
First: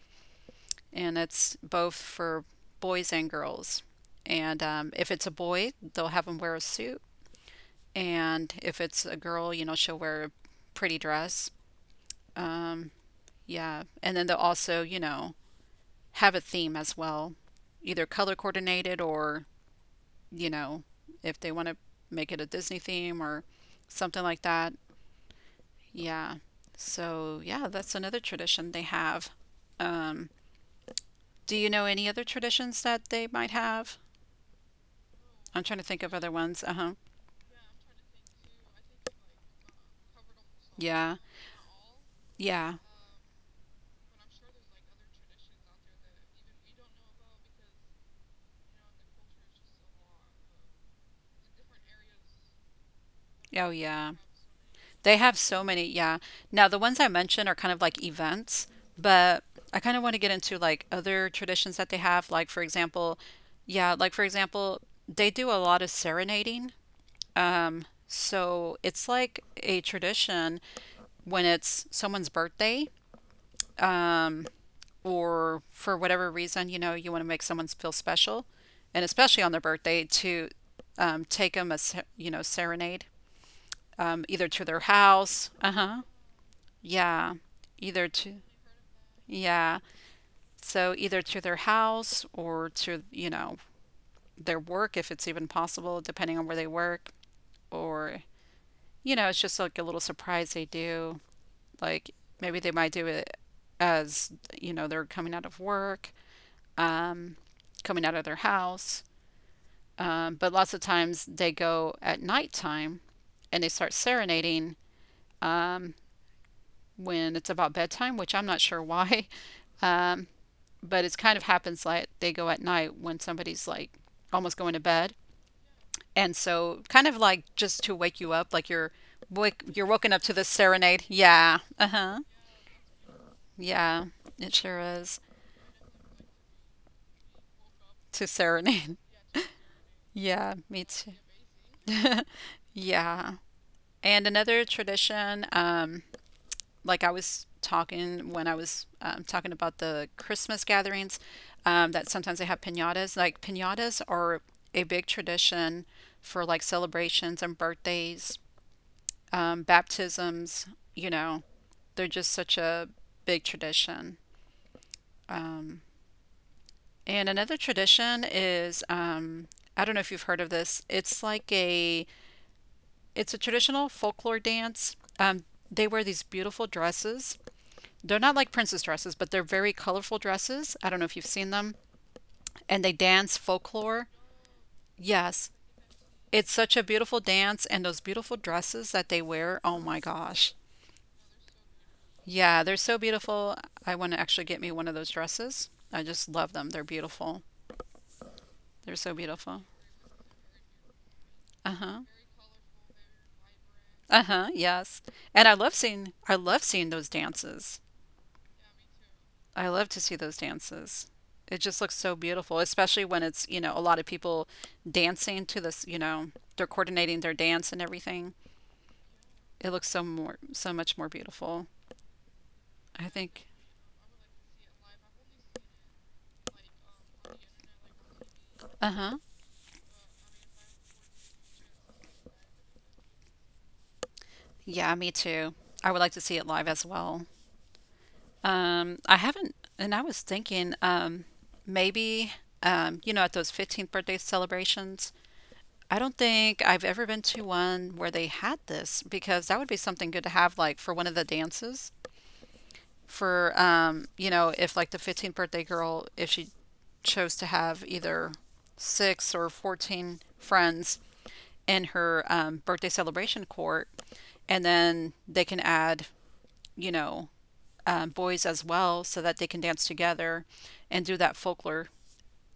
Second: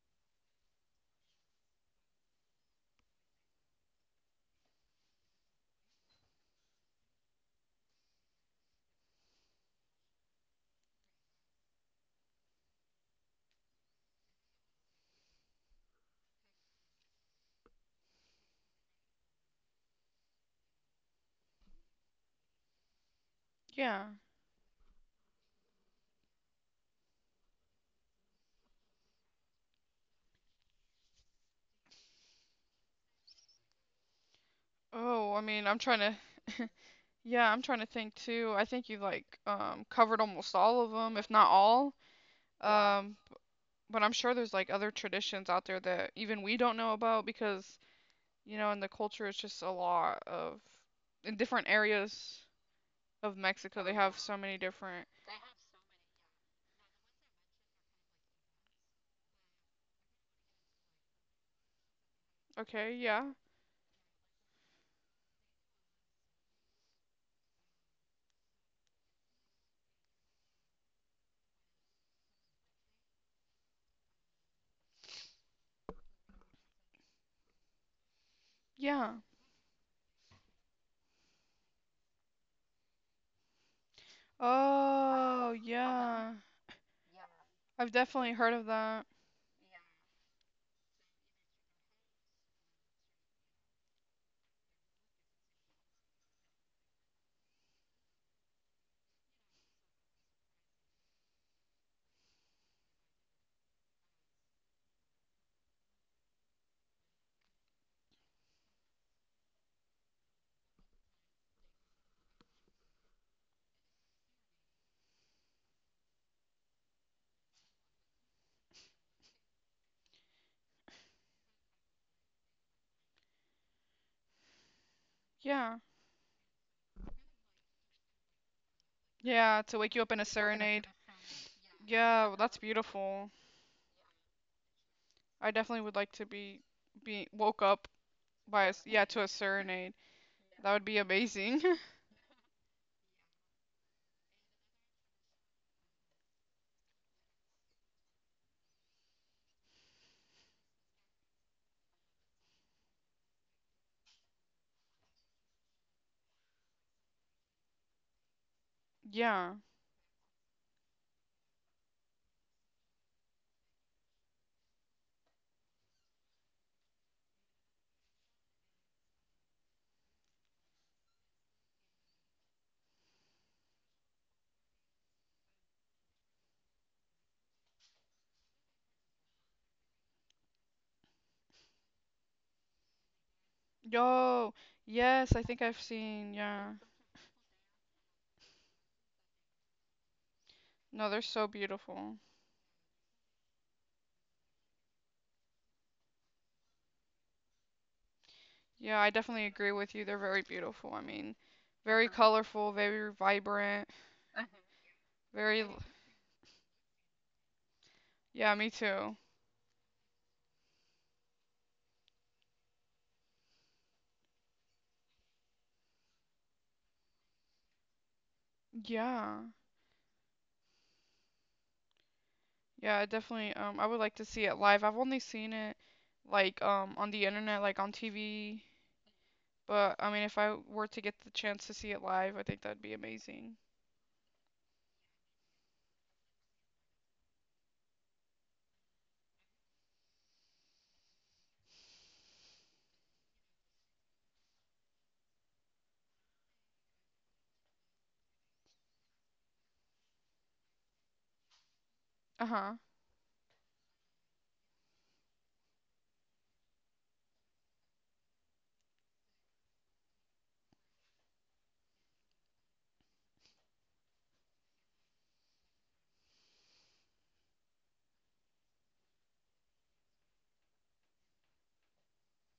And it's both for boys and girls. And if it's a boy, they'll have him wear a suit, and if it's a girl, she'll wear a pretty dress. Um, yeah, and then they'll also, have a theme as well, either color coordinated or, you know, if they want to make it a Disney theme or
Yeah.
something like that. Yeah. So, yeah, that's another tradition they have. Um, do you know any other traditions that they might have?
Oh, I
I'm
mean, I'm
trying to
trying
think of
to
other ones. Uh-huh.
Yeah, I'm trying to think too. I think you like covered almost all of them,
Yeah.
if not all.
Yeah.
Um, but I'm sure there's like other traditions out there that even we don't know about, because, you know, in the culture it's just a lot of in different areas of
Oh,
Mexico they
yeah.
have so many different.
They have so many. Yeah. Now, the ones I mentioned are kind of like events, but I kind of want to get into like other traditions that they have. Like, for
Okay,
example,
yeah.
yeah, like, for example, they do a lot of serenading. So it's like a tradition when it's someone's birthday. um, or for whatever reason, you want to make someone feel special, and
Yeah.
especially on their birthday, to take them a serenade, either to their house,
Oh,
uh huh,
yeah.
yeah,
I've
either
definitely
to
heard of that.
yeah, so either to their house or to their work if it's even possible, depending on where they work, or it's just like a little surprise they do, like maybe they might do it as they're coming out of work, um, coming out of their house. But lots of times they go at nighttime and they start serenading um, when it's about bedtime, which I'm not sure why. Um, but it's kind of happens like they go at night when somebody's like almost going to bed.
Yeah.
And so kind of like just to wake you up, like you're
Yeah,
wake,
to
you're
wake you up
woken
in
up
a
to this
serenade.
serenade. Yeah. Uh-huh.
Yeah, well, that's beautiful.
Yeah. It sure is.
I definitely would like to be woke up
To
By a s
serenade.
yeah, to a serenade.
Yeah,
That would
me
be
too.
amazing.
Yeah. And another tradition, like I was talking when I was talking about the Christmas gatherings, that sometimes they have pinatas. Like pinatas are a big tradition for like celebrations and birthdays,
Yeah.
baptisms. You know, they're just such a big tradition. Um, and another tradition is I don't know if you've heard of this. It's a traditional folklore dance. They wear these beautiful dresses. They're not like princess dresses, but they're very colorful dresses. I don't know if you've seen them. And they dance folklore.
Yo, yes, I
Yes.
think I've seen,
It's
yeah.
such a beautiful dance, and those beautiful dresses that they wear. Oh my gosh.
No, they're so beautiful.
Yeah, they're so beautiful. I want to actually get me one of those dresses. I just love them. They're beautiful. They're
Yeah, I
so
definitely
beautiful.
agree with you. They're very beautiful. I mean,
Uh-huh.
very colorful, very vibrant,
Uh-huh. Yes. And I
very,
love
l-
seeing I love seeing those dances.
yeah, me too.
I love to see those dances. It just looks so beautiful, especially when it's, a lot of people dancing to this, they're coordinating their dance and everything.
Yeah.
It looks so much more beautiful,
Yeah, I
I think.
definitely I would like to see it live. I've only seen it like on the internet, like on TV,
Uh-huh.
but I mean if I were to get the chance to see it live, I think that'd be amazing.
Yeah, me too. I would like to see it live as well. I haven't, and I was thinking, maybe, at those 15th birthday celebrations, I don't think I've ever been to one where they had this because that would be something good to have, like, for one of the dances.
Uh-huh.
For if like the 15th birthday girl, if she chose to have either six or 14 friends in her birthday celebration court, and then they can add, you know, boys as well so that they can dance together and do that folklore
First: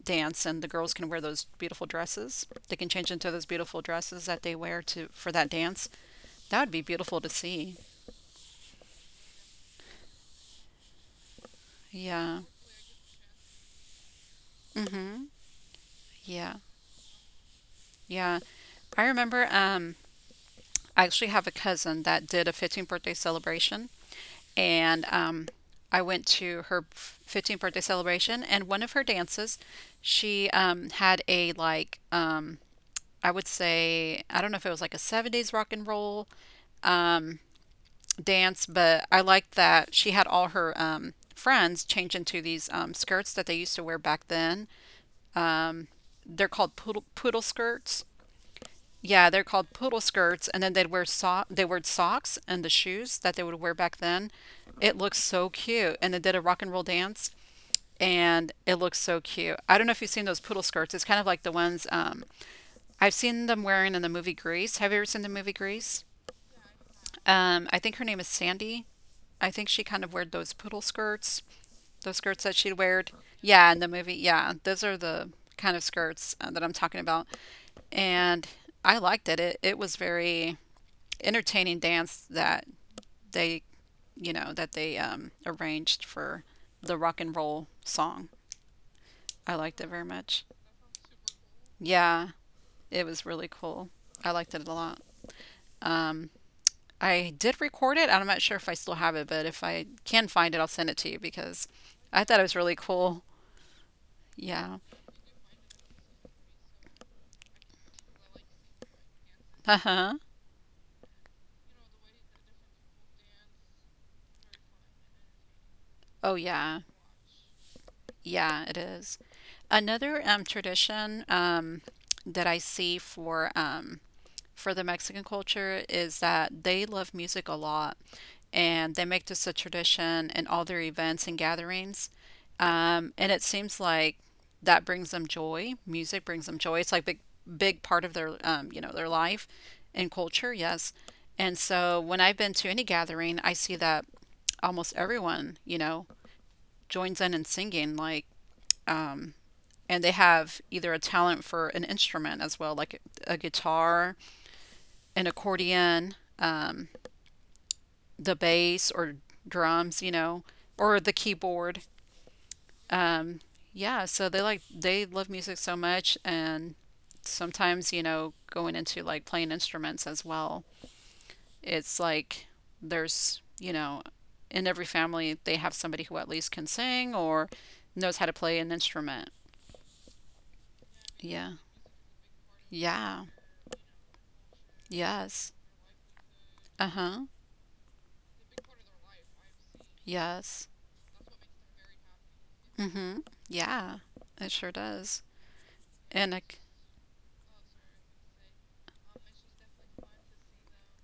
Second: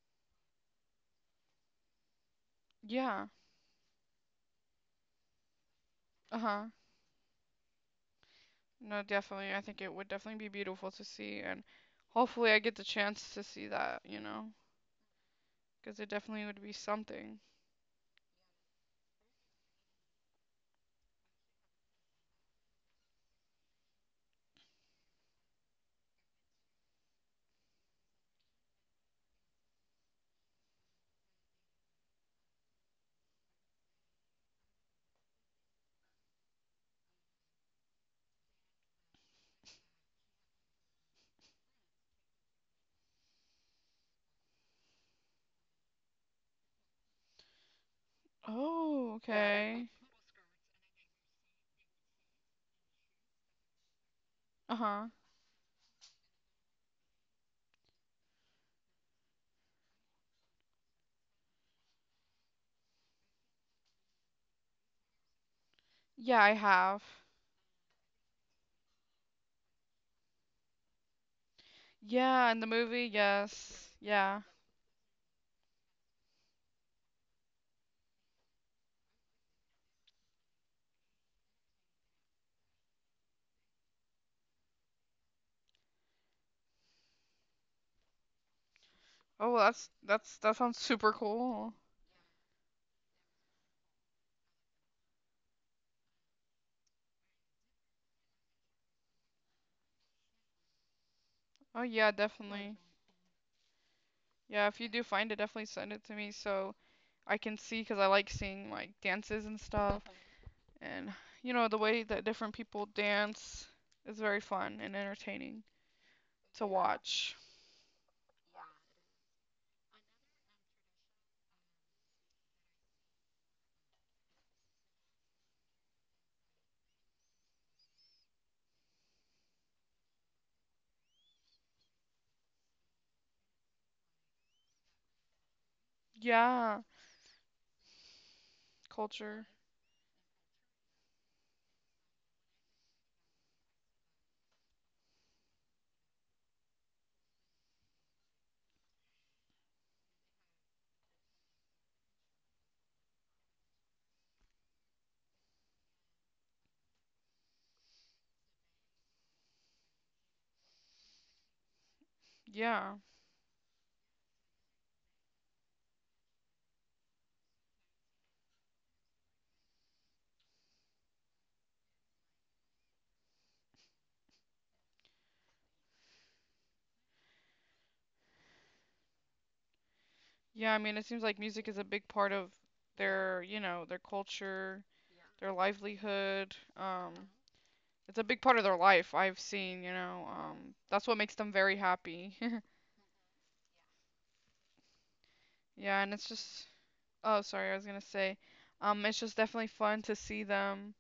dance, and the girls can wear those beautiful dresses, they can change
Yeah.
into those beautiful dresses that they wear to for that dance. That
Uh-huh.
would be beautiful to see.
No, definitely. I think it would definitely be beautiful to see, and
Yeah.
hopefully I get the chance to see that, you know,
Mhm.
because it definitely
yeah
would be something.
yeah. I remember. I actually have a cousin that did a 15th birthday celebration, and I went to her 15th birthday celebration, and one of her dances, she had a I would say, I don't know if it was like a 70s rock and roll dance, but I liked that she had all her friends change into these skirts that they used to wear back then. Um, they're called poodle skirts.
Oh,
Yeah, they're called
okay.
poodle skirts, and then they'd wear so they wore socks and the shoes that they would wear back then. It
Uh-huh.
looks so cute, and they did a rock and roll dance, and it looks so cute. I don't know if you've seen those poodle skirts. It's kind of like the ones I've seen them wearing in the movie Grease. Have you ever seen the movie Grease?
Yeah, I have.
I think her name is Sandy. I think she kind of wore those poodle skirts, those skirts that
Yeah, in the
she'd wear.
movie,
Yeah, in the
yes.
movie.
Yeah.
Yeah, those are the kind of skirts that I'm talking about, and I liked it. It was very entertaining dance that they that they arranged for the rock and roll song. I
Oh, well,
liked it very much.
that sounds super cool.
Yeah, it was really cool. I liked it a lot. Um, I did record it. I'm not sure if I still have it, but if I can find it, I'll send it to you because
Oh yeah,
I thought it was really
definitely.
cool.
Yeah,
Yeah.
if you do find it, definitely send it to me so I can see, because I like seeing like dances and
Uh
stuff,
huh.
and you know the way that different people dance is very fun and entertaining
Oh
to
yeah.
watch.
Yeah, it is. Another tradition that I see for the Mexican culture is that they love music a lot, and they make this a tradition in all their events and gatherings. And it seems like that brings them joy. Music brings them joy.
Yeah,
It's like big big part of their their life
culture.
and culture. Yes. And so when I've been to any gathering, I see that almost everyone joins in and singing. Like um, and they have either a talent for an instrument as well, like a guitar, an accordion, the bass or drums, you know, or the keyboard.
Yeah.
Um, yeah, so they like they love music so much, and sometimes going into like playing instruments as well. It's like there's in every family they have somebody who at least can sing or knows how to play an instrument.
Yeah, I mean, it seems like
Yeah.
music is a big part of
Yeah.
their, you know, their culture,
Yes.
their livelihood.
Uh huh.
It's a big part of their life, I've seen, you know.
Yes.
That's what makes them very happy.
Mm hmm. Yeah. It sure does.
Yeah, and
And
it's
a,
just, oh, sorry, I was gonna say, it's just definitely fun to see them,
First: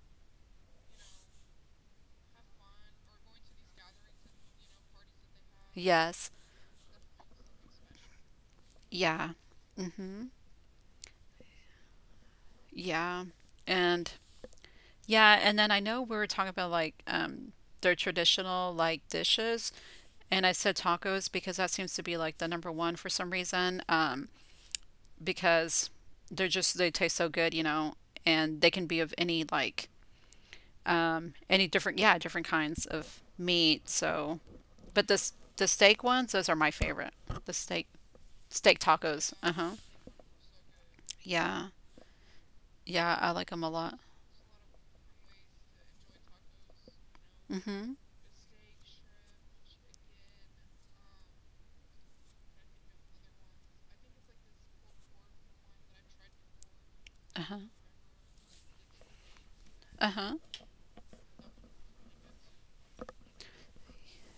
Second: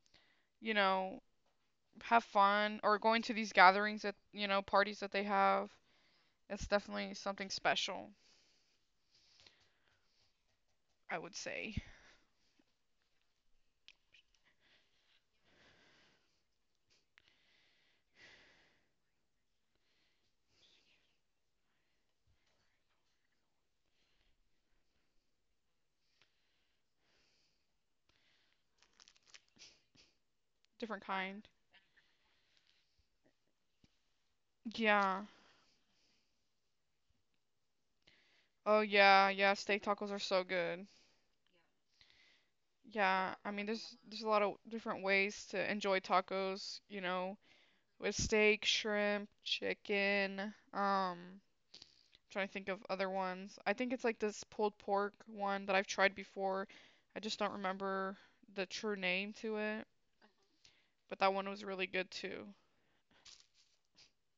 you know, have fun or going to these gatherings that, you know, parties that they have.
yes.
It's definitely something special,
Yeah. Mm hmm.
I would say.
Yeah. And yeah, and then I know we were talking about like their traditional like dishes, and I said tacos because that seems to be like the number one for some reason. Because they're just they taste so good, you know, and they can be of any like
Different kind.
any different yeah, different kinds of meat. So, but
Yeah.
this the steak ones, those are my favorite. The steak
Oh yeah,
tacos.
yeah,
Uh-huh.
steak tacos are so good.
Yeah. Yeah, I
Yeah,
like
I
them
mean
a lot.
there's a lot of different ways to enjoy tacos, you know,
Uh
with steak, shrimp, chicken, trying to think of other ones. I think it's like this pulled pork one that I've tried before. I just don't
huh.
remember the true name to it,
Uh-huh.
but that one was really good too.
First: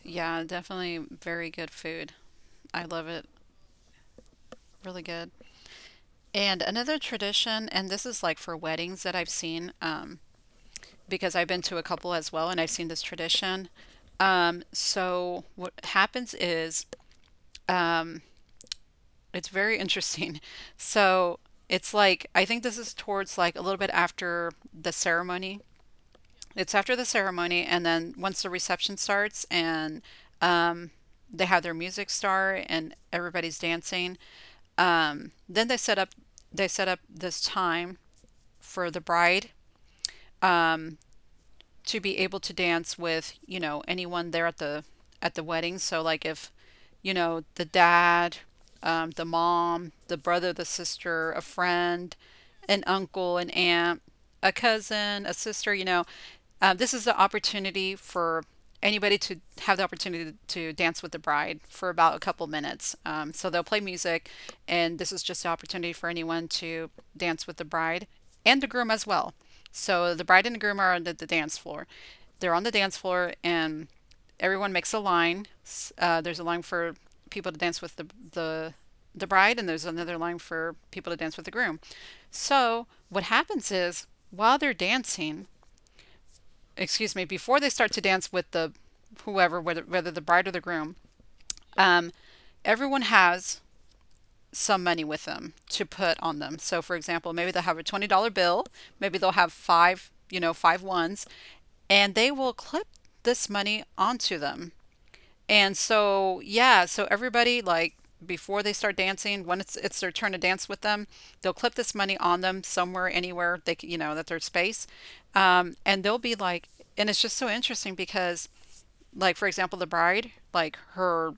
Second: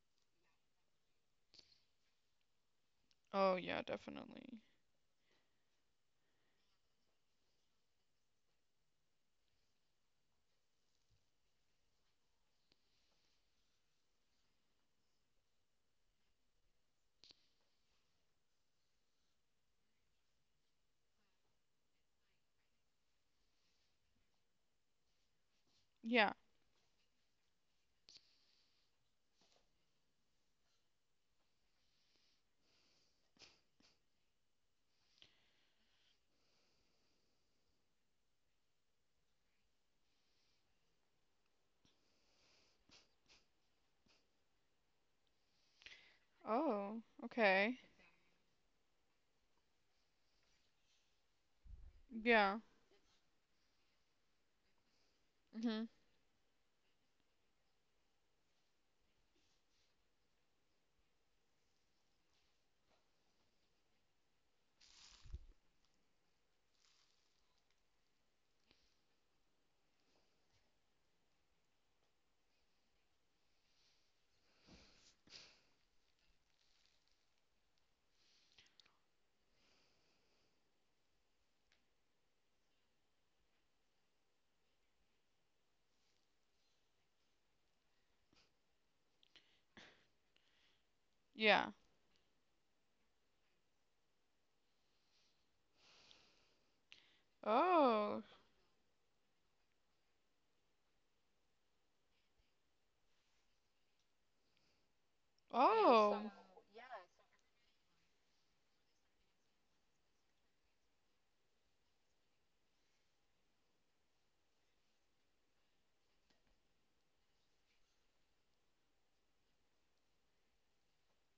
Yeah, definitely very good food. I love it.
Oh yeah, definitely.
Really good. And another tradition, and this is like for weddings that I've seen, because I've been to a couple as well, and I've seen this tradition. So what happens is, um, it's very interesting. So it's like, I think this is towards like a little bit after the ceremony.
Yeah.
It's after the ceremony, and then once the reception starts, and um, they have their music start, and everybody's dancing. Then they set up this time for the bride to be able to dance with anyone there at the wedding. So like if
Oh,
the
okay.
dad, the mom, the brother, the sister, a friend,
Yeah.
an uncle, an aunt, a cousin, a sister. You
Mhm.
know, this is the opportunity for anybody to have the opportunity to dance with the bride for about a couple minutes. So they'll play music, and this is just an opportunity for anyone to dance with the bride and the groom as well. So the bride and the groom are on the dance floor. They're on the dance floor, and everyone makes a line. There's a line for people to dance with the the bride, and there's another line for people to dance with the groom. So what happens is while they're dancing, excuse me, before they start to dance with the whoever, whether the bride or the groom,
Yeah.
um, everyone has some money with them to put on them. So, for example, maybe they'll have a
Oh.
$20 bill, maybe they'll have five, you know, five ones, and they will clip this money onto them and
Oh.
so, yeah, so everybody like before they start dancing, when it's their turn to dance with them, they'll clip this money on them somewhere, anywhere they you know that there's space, and they'll be like, and it's just so interesting because like for example, the bride, like her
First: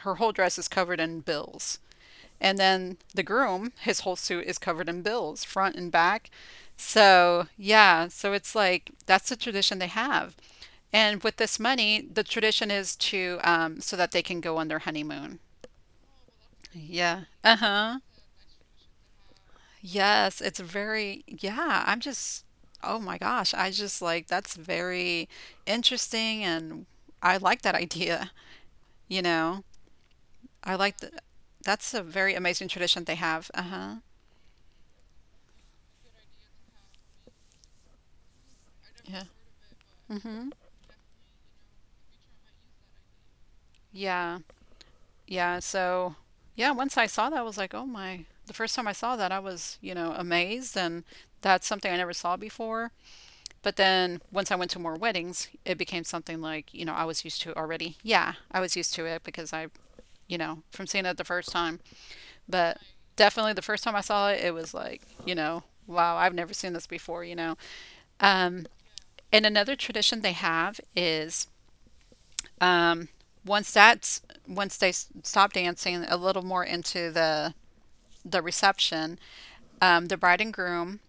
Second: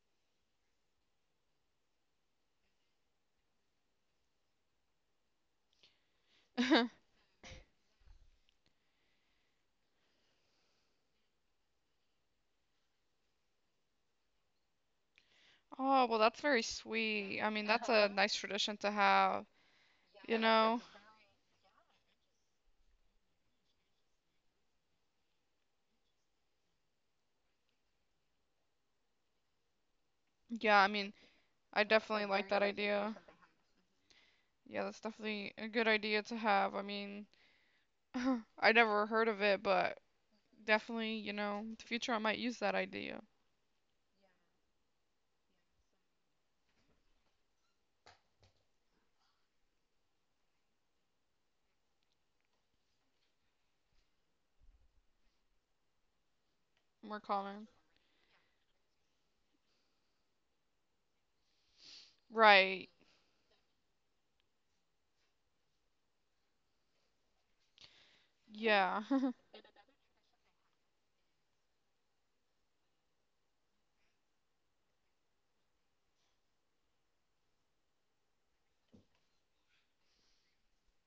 her whole dress is covered in bills. And then the groom, his whole suit is covered in bills, front and back. So, yeah, so it's like that's the tradition they have. And with this money, the tradition is to so that they can go on their honeymoon.
Oh, well, that's very
Yeah.
sweet. I mean, that's
Uh-huh.
a nice tradition to have, you
Yes, it's
know?
very, yeah, I'm just, oh my gosh, I just like that's very interesting and I like that idea, you know. I
Yeah, I
like the
mean, I
that's a
definitely
very
like that
amazing tradition they
idea.
have. Uh-huh.
Yeah, that's definitely a good idea to have. I mean, I never
Yeah.
heard of it, but
Mhm.
definitely, you know, in the future I might use that idea
Yeah. Yeah, so yeah, once I saw that, I was like, "Oh my." The first time I saw that, I was, you know, amazed and that's something I never saw before. But then once I went to more weddings, it became something like, you know, I
more
was used to
common.
already. Yeah, I was used to it because I, you know, from seeing it the first time. But
Right.
definitely the first time I saw it, it was like, you know, wow, I've never seen this before, you know. Um,
Yeah.
and another tradition they have is Um, once that's once they stop dancing a little more into the reception, the bride and groom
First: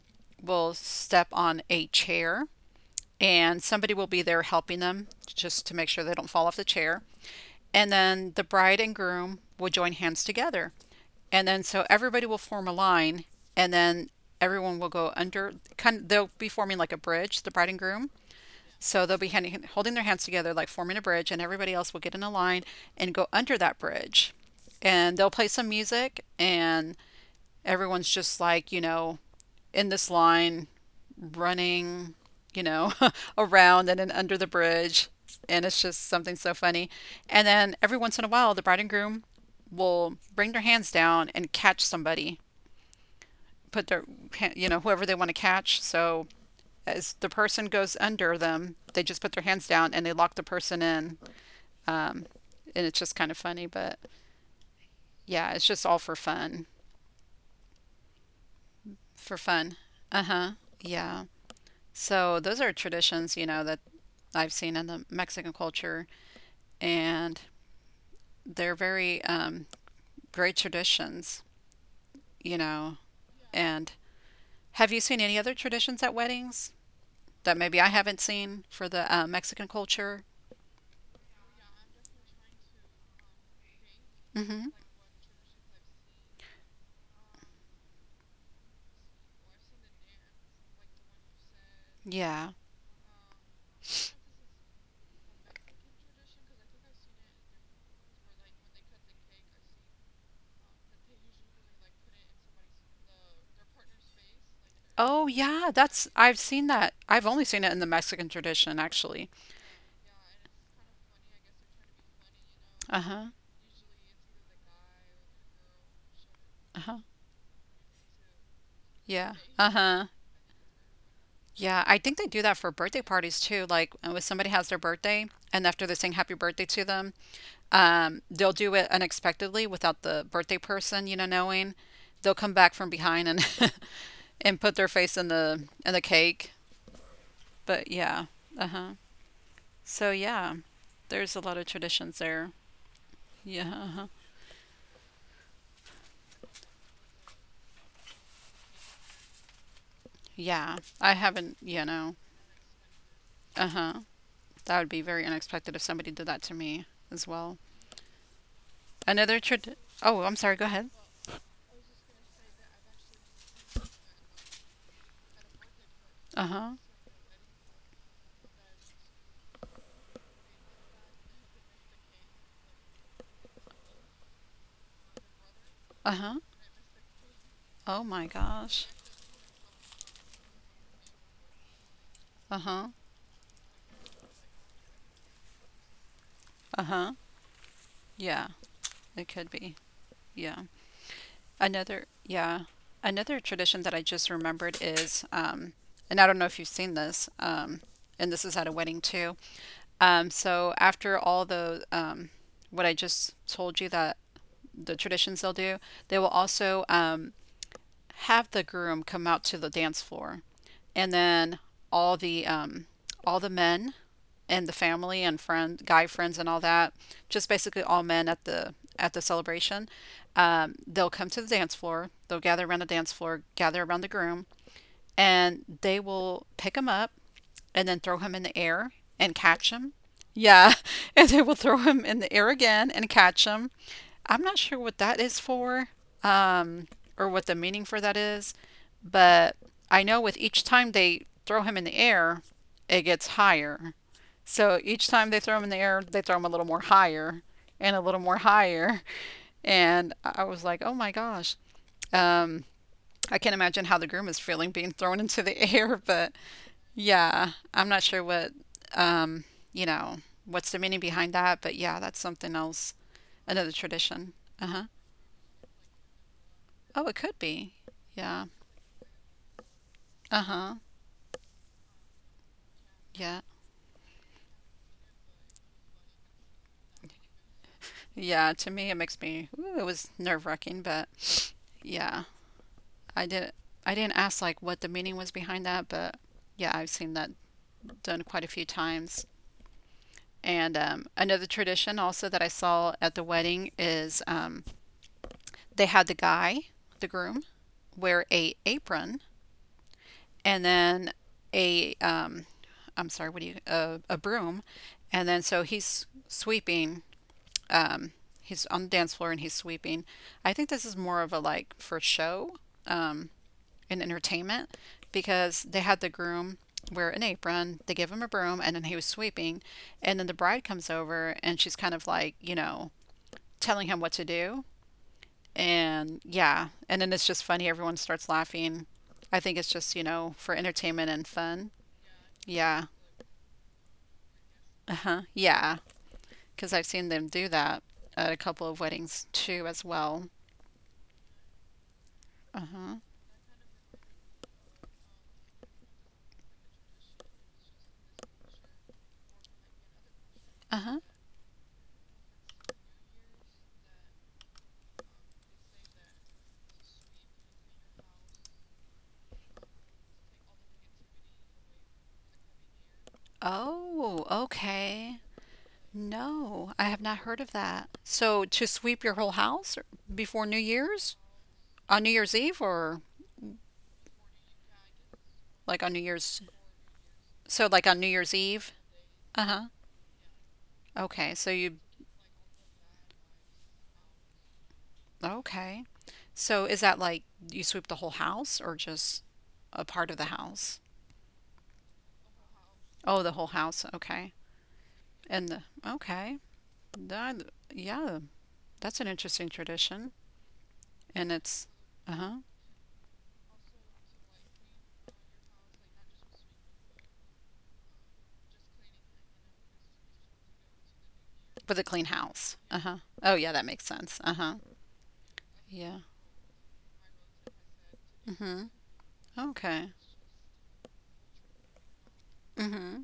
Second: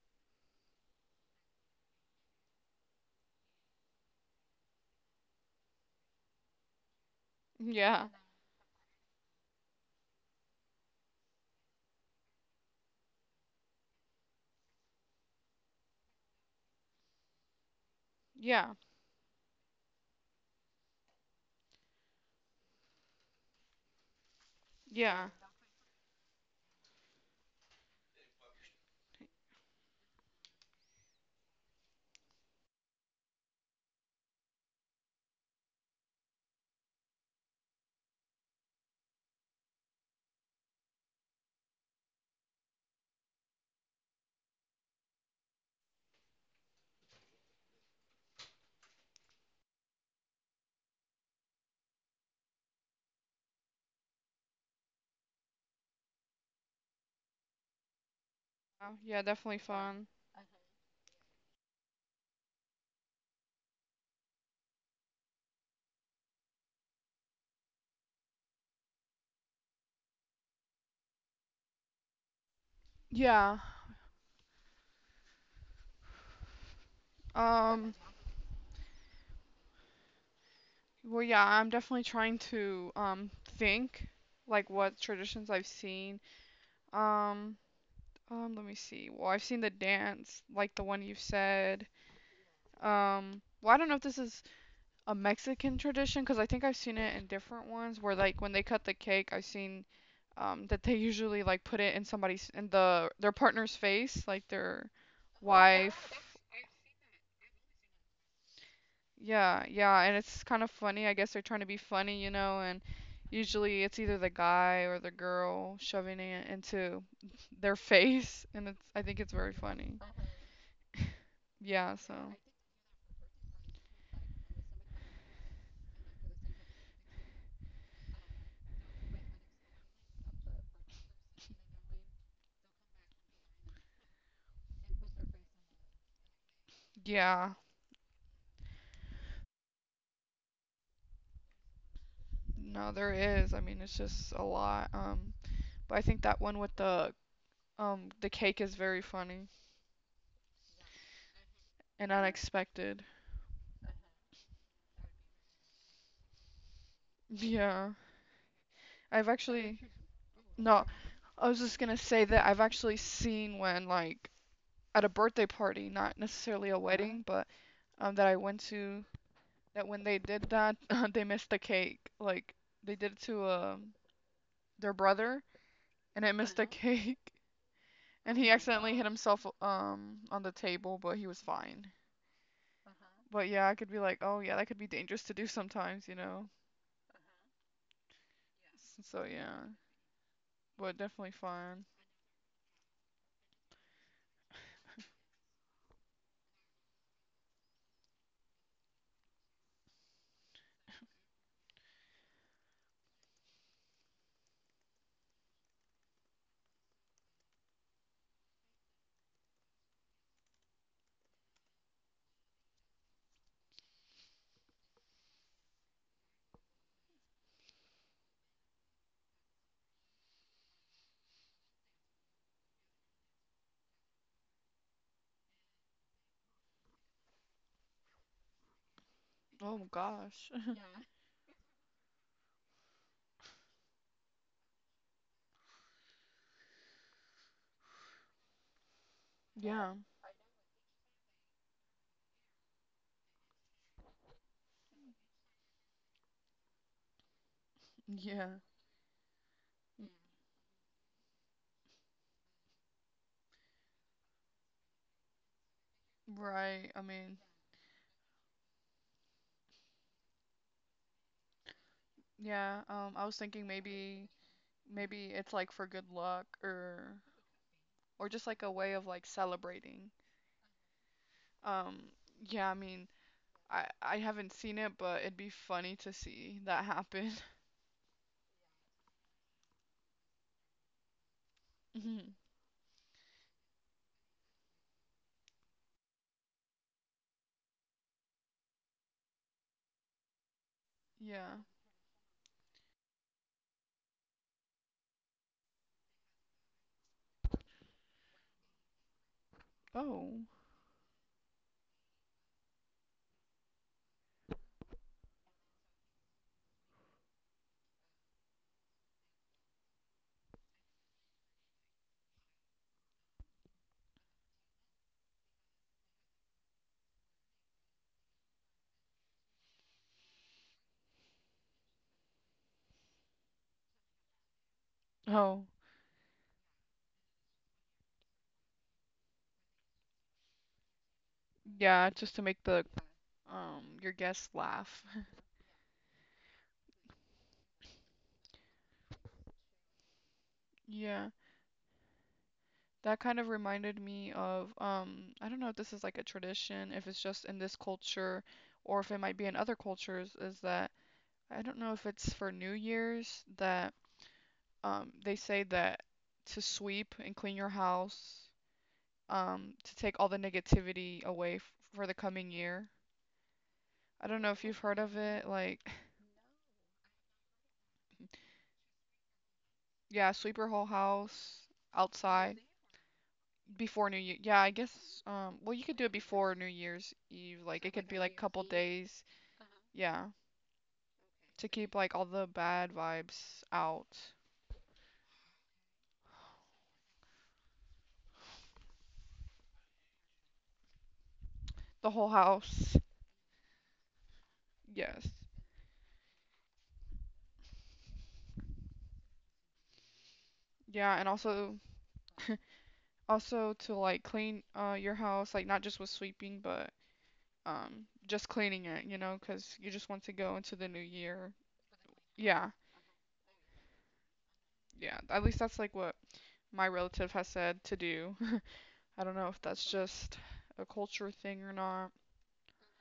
will step on a chair and somebody will be there helping them just to make sure they don't fall off the chair. And
Yeah.
then the bride and groom will join hands together. And then so everybody will form a line and then everyone will go under kind of, they'll be forming like a bridge, the bride and groom,
Yeah.
so they'll be holding their hands together, like forming a bridge, and everybody else will get in a line and go under that bridge. And
Yeah.
they'll play some music, and everyone's just like, you know, in this line, running, you know, around and then under the bridge. And it's just something so funny. And then every once in a while, the bride and groom will bring their hands down and catch somebody, put their, you know, whoever they want to catch. So as the person goes under them, they just put their hands down and they lock the person in. Um, and it's just kind of funny, but yeah, it's just all for fun.
Yeah,
For
definitely
fun.
fun.
Uh huh. Yeah. So those are traditions, you know, that I've seen in the Mexican culture, and they're very great traditions, you know.
Yeah.
And have you seen any other traditions at weddings that maybe I
Um,
haven't seen for the Mexican culture?
well, yeah, I'm definitely trying to think like
Hmm.
what traditions I've seen. Um, let me see. Well, I've seen the dance, like the one you said.
Yeah.
Well, I don't know if this is a Mexican tradition, because I think I've seen it in different ones where like when they cut the cake, I've seen that they usually like put it in somebody's in the their partner's face, like their
Oh yeah, that's
wife.
I've seen that. I've only seen it in the Mexican tradition actually.
Yeah, yeah, and it's kind of funny. I guess they're trying to be funny, you know, and
Uh-huh.
usually it's either the guy or the girl shoving it
Uh-huh.
into their face, and it's I think
Yeah.
it's very funny.
Uh-huh. Yeah, I
Yeah,
think
so
they do that for birthday parties too. Like when somebody has their birthday and after they sing happy birthday to them, they'll do it unexpectedly without the birthday person, you know, knowing. They'll come back from behind and and put their face in the cake.
yeah.
But yeah. Uh-huh. So yeah, there's a lot of traditions there.
No, there is. I
Yeah.
mean, it's
Uh-huh.
just a lot. But I think that one with the cake is very funny
Yeah. I haven't, you know.
and unexpected.
Uh huh. That would be very unexpected if somebody did that to me as well.
Yeah. I've
Another trad.
actually
Oh, I'm sorry. Go ahead.
No, I was just gonna say that I've actually seen when like at a birthday party, not
Uh huh.
necessarily a wedding, but that I went to that when they did that, they missed the cake. Like they did it to their brother
Uh huh.
and it missed the cake.
Oh my
And he
gosh.
accidentally hit himself on the table, but he was fine.
Uh huh.
But yeah, I could be like, oh yeah, that could be dangerous to do sometimes, you know.
Uh huh. Yeah,
Yes.
it
So
could be.
yeah,
Yeah.
but definitely fun.
Another. Yeah. Another tradition that I just remembered is, and I don't know if you've seen this, and this is at a wedding too. So after all the what I just told you that the traditions they'll do, they will also have the groom come out to the dance floor, and then all the um, all the men and the family and friend guy friends and all that, just basically all men at the celebration. They'll come to the dance floor. They'll gather around the dance floor, gather around the groom, and they will pick him up and then throw him in the air and catch him.
Oh gosh.
Yeah, and they will throw him in the air again and catch him. I'm not sure what that is for, um, or what the meaning for that is, but I
Yeah.
know with each time they throw him in the air, it gets higher. So each time they throw him in the air, they throw him a little more higher and a little more
Yeah.
higher. And I was like, oh my gosh. Um, I can't imagine how the groom is feeling being thrown into the air, but
Right. I mean,
yeah, I'm not sure what, um, you know, what's the meaning behind that, but yeah, that's something
yeah.
else,
I was
another
thinking
tradition.
maybe
Uh huh.
maybe it's like for good luck
Oh, it could be.
or
Yeah.
just like a way of like celebrating.
Uh huh.
Um, yeah, I mean,
Yeah.
I haven't seen it, but it'd be funny to see that happen.
Yeah. To me, it makes me. Ooh, it was nerve wracking, but yeah, I did. not I didn't ask like what the meaning was behind that, but yeah, I've seen that done quite a few times. And another
Yeah.
tradition also that I saw at the wedding is they had the guy, the groom, wear a apron,
Oh.
and then a I'm sorry, what do you a broom, and then so he's sweeping. Um, he's on the dance floor and he's sweeping. I think this is more of a like for show um, and entertainment, because they had the groom wear an apron, they give him a broom, and then he was sweeping, and then the bride comes over and she's kind of like, you know, telling him what to do,
Oh.
and yeah, and then it's just funny. Everyone starts laughing. I think it's just, you know, for entertainment and fun.
Yeah, just to make
Yeah.
the your guests laugh.
Uh-huh. Yeah. Because I've seen them do that at a couple of weddings too, as well.
Yeah.
Uh-huh.
That kind of reminded me of I don't know if this is like a tradition, if it's just in this culture or if it might be in other cultures, is that
Uh-huh.
I don't know if it's for New Year's that they say that to sweep and clean your house, to take all the negativity away f for the coming year.
Oh,
I don't know if you've heard of
okay.
it, like
No, I have not heard of that. So to sweep your whole house or
yeah,
before
sweep
New
your whole
Year's?
house
On New Year's
outside.
Eve or
Before New Year. Yeah, I guess well
like
you
on
could
New
do it
Year's?
before New Year's Eve.
So like
Like it
on New
could be
Year's
like couple
Eve?
days.
Uh-huh.
Yeah.
Okay. So
To
you,
keep like all the bad vibes out.
okay. So is that like you sweep the whole house or just a part of the house?
The whole house.
Oh, the whole house. Okay.
Yes.
And the, okay. That, yeah, that's an interesting tradition.
Yeah, and
And it's,
also
uh-huh,
also to like clean your house like not just with sweeping but just cleaning it, you know, 'cause you just want to go into the new year.
with a clean house.
Yeah.
Uh-huh. Oh, yeah, that makes sense. Uh-huh.
Yeah. At least that's like
Yeah.
what my relative has said to do.
Mm-hmm.
I don't know if
Okay.
that's just a culture thing or not.
Mm-hmm.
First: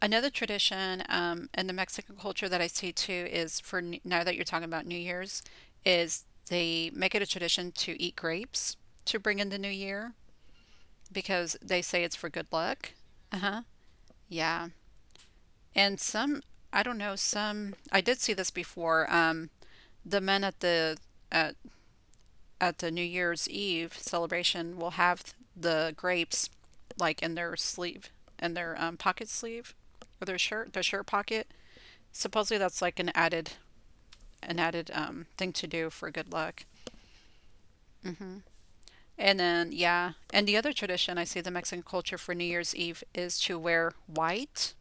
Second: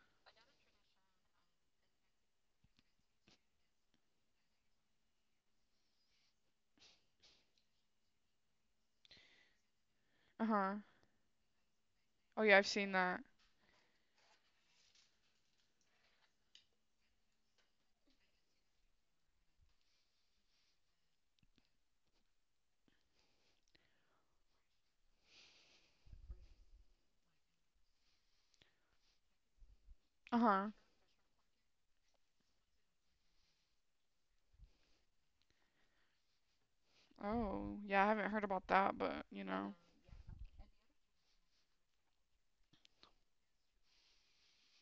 Another tradition in the Mexican culture that I see too is for now that you're talking about New Year's, is they make it a tradition to eat grapes to bring in the new year,
Uh-huh.
because they say it's for
Oh
good
yeah, I've
luck.
seen that.
Uh huh. Yeah. And some, I don't know, some, I did see this before. The men at at, at the New Year's Eve celebration will have the grapes like in their sleeve, in their pocket sleeve, or
Uh-huh.
their shirt pocket. Supposedly that's like an added, an added thing to do for good luck.
Oh, yeah, I haven't
Hmm.
heard about that, but
And
you
then
know.
yeah, and the other tradition I see the Mexican culture for New Year's Eve is to wear white.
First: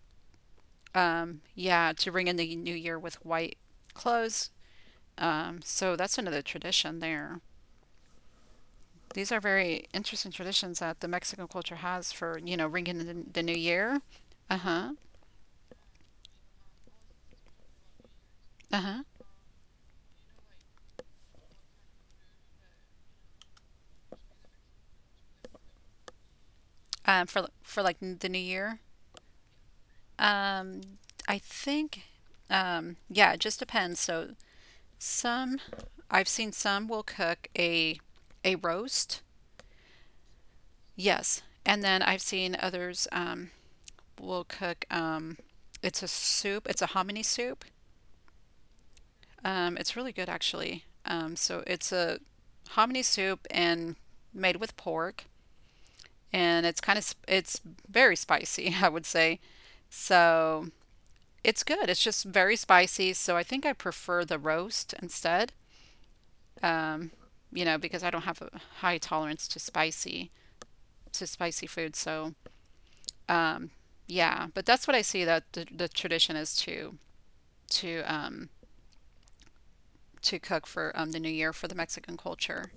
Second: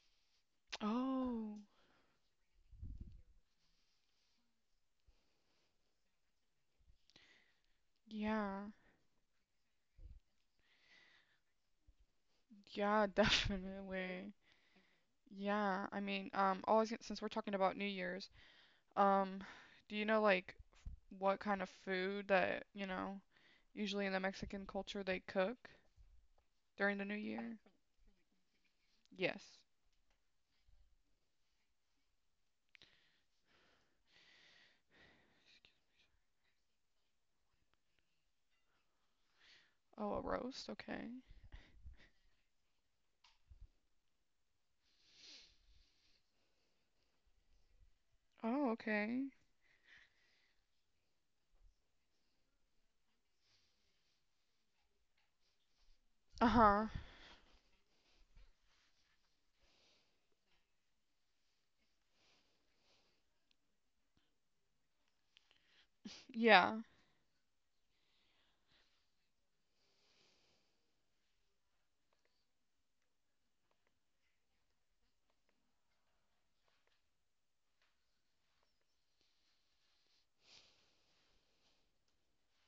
Oh,
Yeah, to ring in the new year with white clothes. So that's another tradition there.
yeah.
These are very interesting traditions that the Mexican culture has for, you know, ringing
Yeah,
in the new year.
definitely.
Uh-huh.
Yeah, I mean, all since we're talking about New Year's,
Uh-huh.
um, do you know like what kind of food that, you know, usually in the Mexican culture they cook during the New
For
Year?
like the new year.
Yes.
Um, I think yeah, it just depends. So some, I've seen some will cook a roast.
Oh, a roast, okay.
Yes. And then I've seen others, we'll cook it's a soup. It's a hominy soup.
Oh, okay.
It's really good actually. So it's a hominy soup and made with pork, and it's
Uh-huh.
kind of it's very spicy, I would say. So it's good. It's just very spicy. So I think I prefer the roast instead.
Yeah.
Um, you know, because I don't have a high tolerance to spicy food. So um, yeah, but that's what I see that the tradition is to to um, to cook for the new year for the Mexican culture.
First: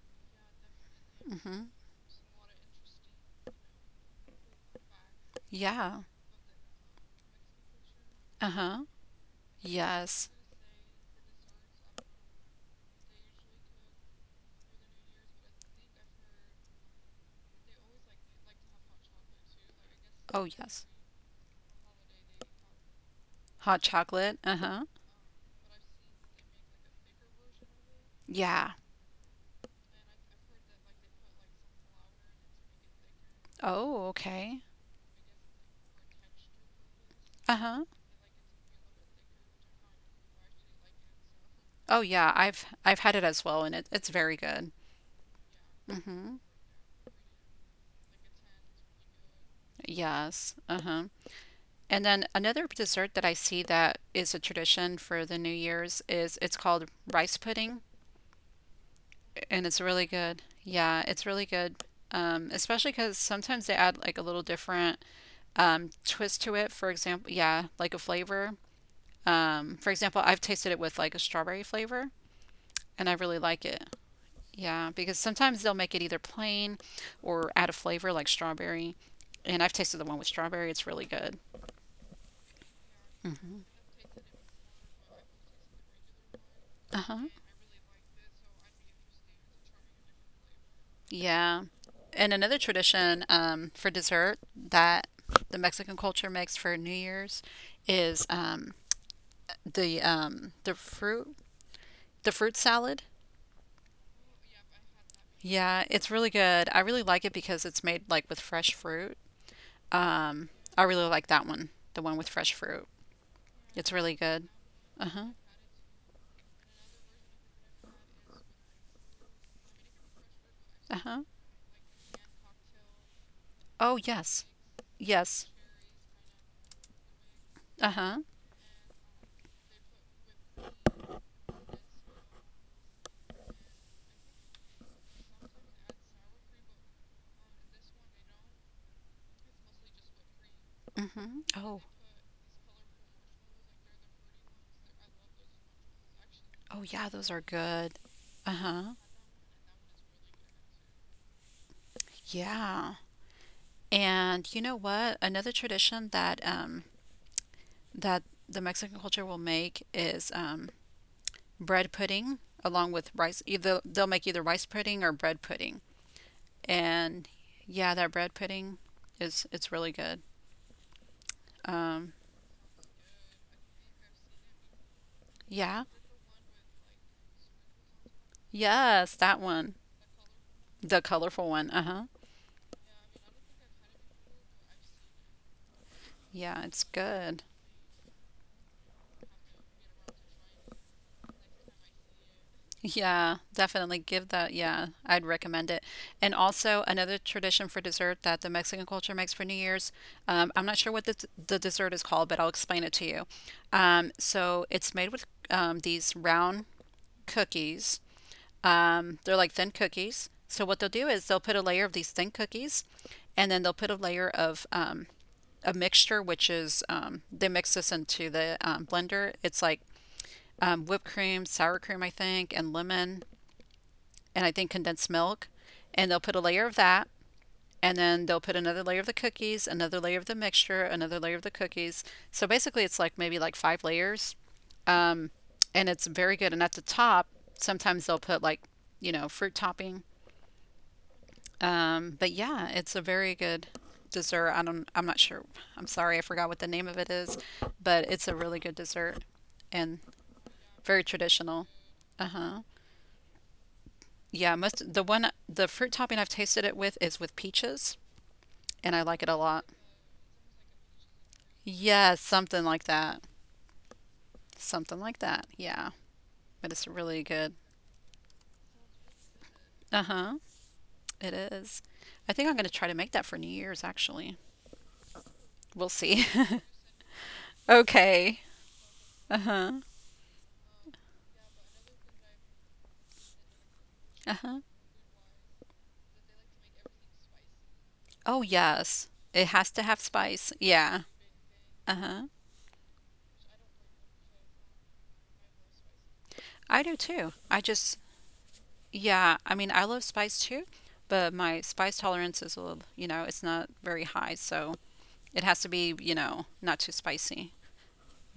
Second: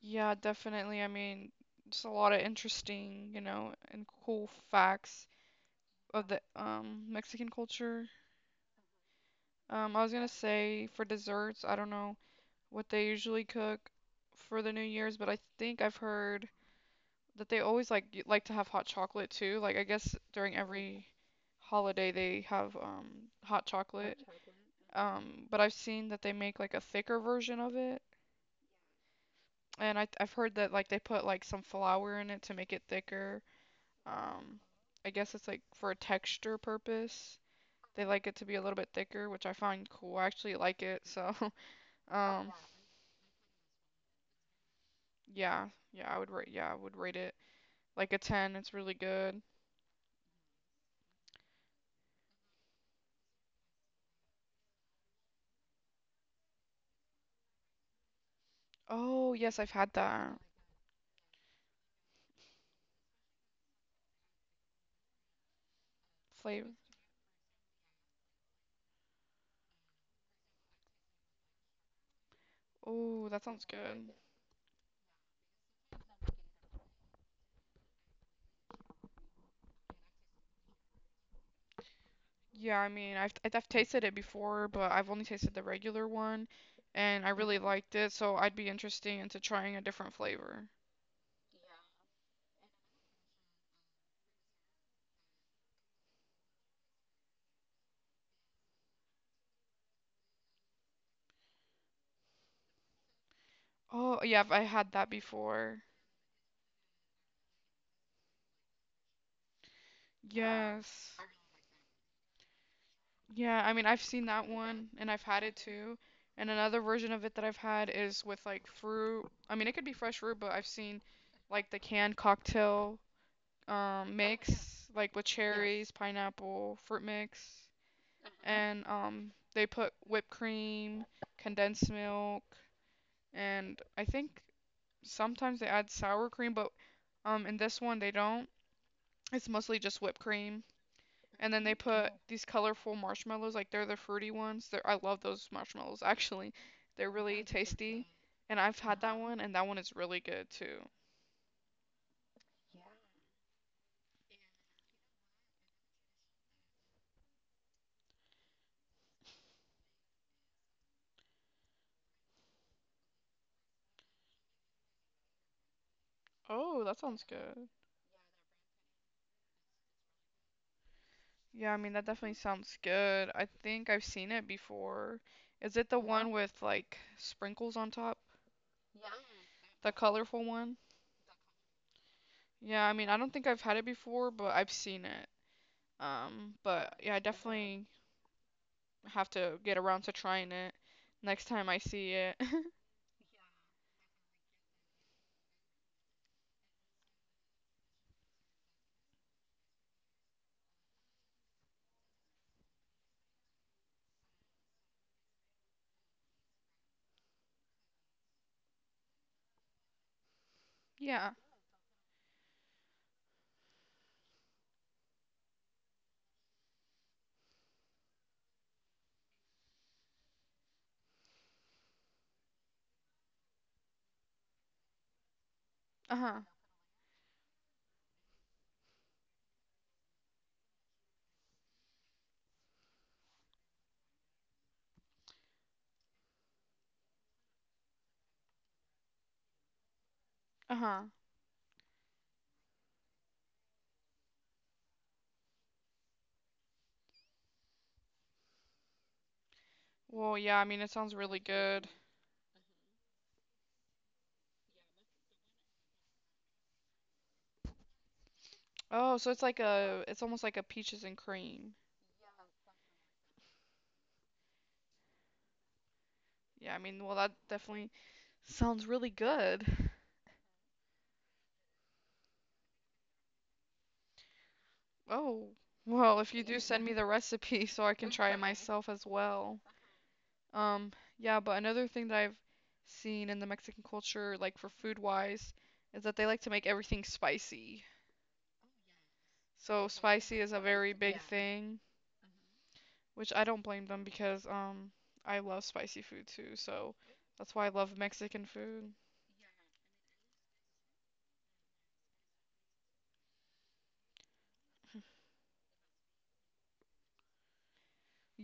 Yeah, definitely. I mean,
Hmm.
just a lot of interesting, you know, and cool facts
Yeah.
of the Mexican culture.
Uh huh.
I was gonna
Yes.
say for desserts, I don't know what they usually cook for the New Year's, but I think I've heard that they always like like to have hot chocolate too. Like I guess
Oh,
during
yes.
every holiday they have hot
Hot
chocolate.
chocolate. Uh huh.
But I've seen that they make like a thicker version of it,
Yeah.
and I've heard that like they put like some flour in it to make it thicker.
Oh,
Um,
okay.
I guess it's like for a texture purpose.
Uh huh.
They like it to be a little bit thicker, which I find cool. I actually like it. So,
Oh, yeah.
um,
I've had it as well, and it's very good.
yeah,
Hmm.
yeah, I would rate it like a 10. It's really good.
Yes. Uh huh. And then another dessert that I see that is a tradition for the New Year's is it's called rice pudding,
Oh, yes,
and
I've
it's
had
really
that
good. Yeah, it's really good. Especially because sometimes they add like a little different twist to it,
flavor.
for example, yeah, like a flavor. For example, I've tasted it with like a strawberry flavor, and I
Oh,
really
that
like
sounds
it.
good.
Yeah, because sometimes they'll make it either plain or add a flavor like strawberry. And I've tasted the one with strawberry, it's really good.
Yeah, I mean, I've
Hmm.
I've tasted it before, but I've only tasted the regular one,
Uh-huh.
and I really liked it, so I'd be interested into trying a different flavor.
Yeah. And another tradition for dessert that the Mexican culture makes for New Year's is the um, the fruit the fruit salad.
Oh, yeah, I had that before.
Yeah, it's really good. I really like it because it's made like with fresh fruit. Um, I really
Yes.
like that one, the one with fresh fruit.
Yeah, I mean,
It's
I've
really
seen that
good.
one and I've
Uh-huh.
had it too. And another version of it that I've had is with like fruit. I mean, it could be fresh fruit, but I've seen
Uh-huh.
like the canned cocktail
Oh,
Oh, yeah.
yes.
mix like with Yes.
Yes.
cherries, pineapple, fruit mix,
Uh-huh.
Uh-huh. and they put whipped cream, condensed milk, and I think sometimes they add sour cream, but in this one they don't. It's mostly just whipped cream
Mm-hmm.
and then they
Oh,
put these colorful marshmallows, like they're the fruity ones. I love those marshmallows, actually.
oh
They're
yeah, those are
really
good.
tasty. And I've
Uh-huh.
had that one, and that one is really good too.
Yeah. And you know what? Another tradition that that the Mexican culture will make is bread pudding along with rice. Either they'll make either rice pudding or bread pudding.
Oh, that sounds
And
good.
yeah, that bread pudding is, it's really good.
Yeah, I mean, that
Um,
definitely sounds good. I think I've seen it before. Is
yeah,
it the one with like sprinkles on top?
yes, that one,
The colorful one?
the colorful one. Uh huh.
Yeah, I mean, I don't think I've had it before, but I've seen it.
Yeah, it's
But yeah, I
good.
definitely have to get around to trying it next time I see it.
Yeah, definitely give that. Yeah, I'd recommend it. And also another tradition for dessert that the Mexican culture makes for New Year's. I'm not sure what the dessert is called, but I'll explain it to you. So it's made with these round cookies. They're like thin cookies. So what they'll do
Yeah.
is they'll put a layer of these thin cookies, and then they'll put a layer of a mixture, which is, they mix this into the blender. It's like whipped cream, sour cream, I think, and lemon, and I think condensed milk. And they'll put
Uh-huh.
a layer of that, and then they'll put another layer of the cookies, another layer of the mixture, another layer of the cookies. So basically, it's like maybe like five layers, um, and it's very good. And at the top, sometimes they'll put like, you know, fruit topping.
Uh-huh.
But yeah, it's a very good dessert. I'm not sure. I'm sorry, I forgot what the name of it is, but it's a really good dessert and
Well, yeah, I mean, it
very
sounds really
traditional.
good.
Uh huh. Yeah, most the one the fruit topping I've tasted it with is with peaches, and I
Oh,
like
so
it a
it's like
lot.
a, it's almost like a peaches and cream.
Yeah, something like that. Something like that. Yeah,
Yeah,
but
I
it's
mean, well,
really
that
good.
definitely sounds really good.
Uh huh. It is. I think I'm gonna try to make that for New Year's actually.
Oh,
We'll
well,
see.
if you do send me the recipe so I can try it
Okay.
myself as
Uh
well.
huh.
Um, yeah, but another thing that I've seen in the Mexican culture,
Uh
like
huh.
for food wise, is that they like to make everything spicy.
Oh, yes. It has
So
to have
spicy is a
spice.
very
Yeah.
big thing,
Uh-huh.
which I don't blame them because I love spicy food too,
I
so
do too.
that's why I love Mexican food.
Yeah, I mean, I love spice too, but my spice tolerance is a little, you know, it's not very high, so it has to be, you know, not too spicy.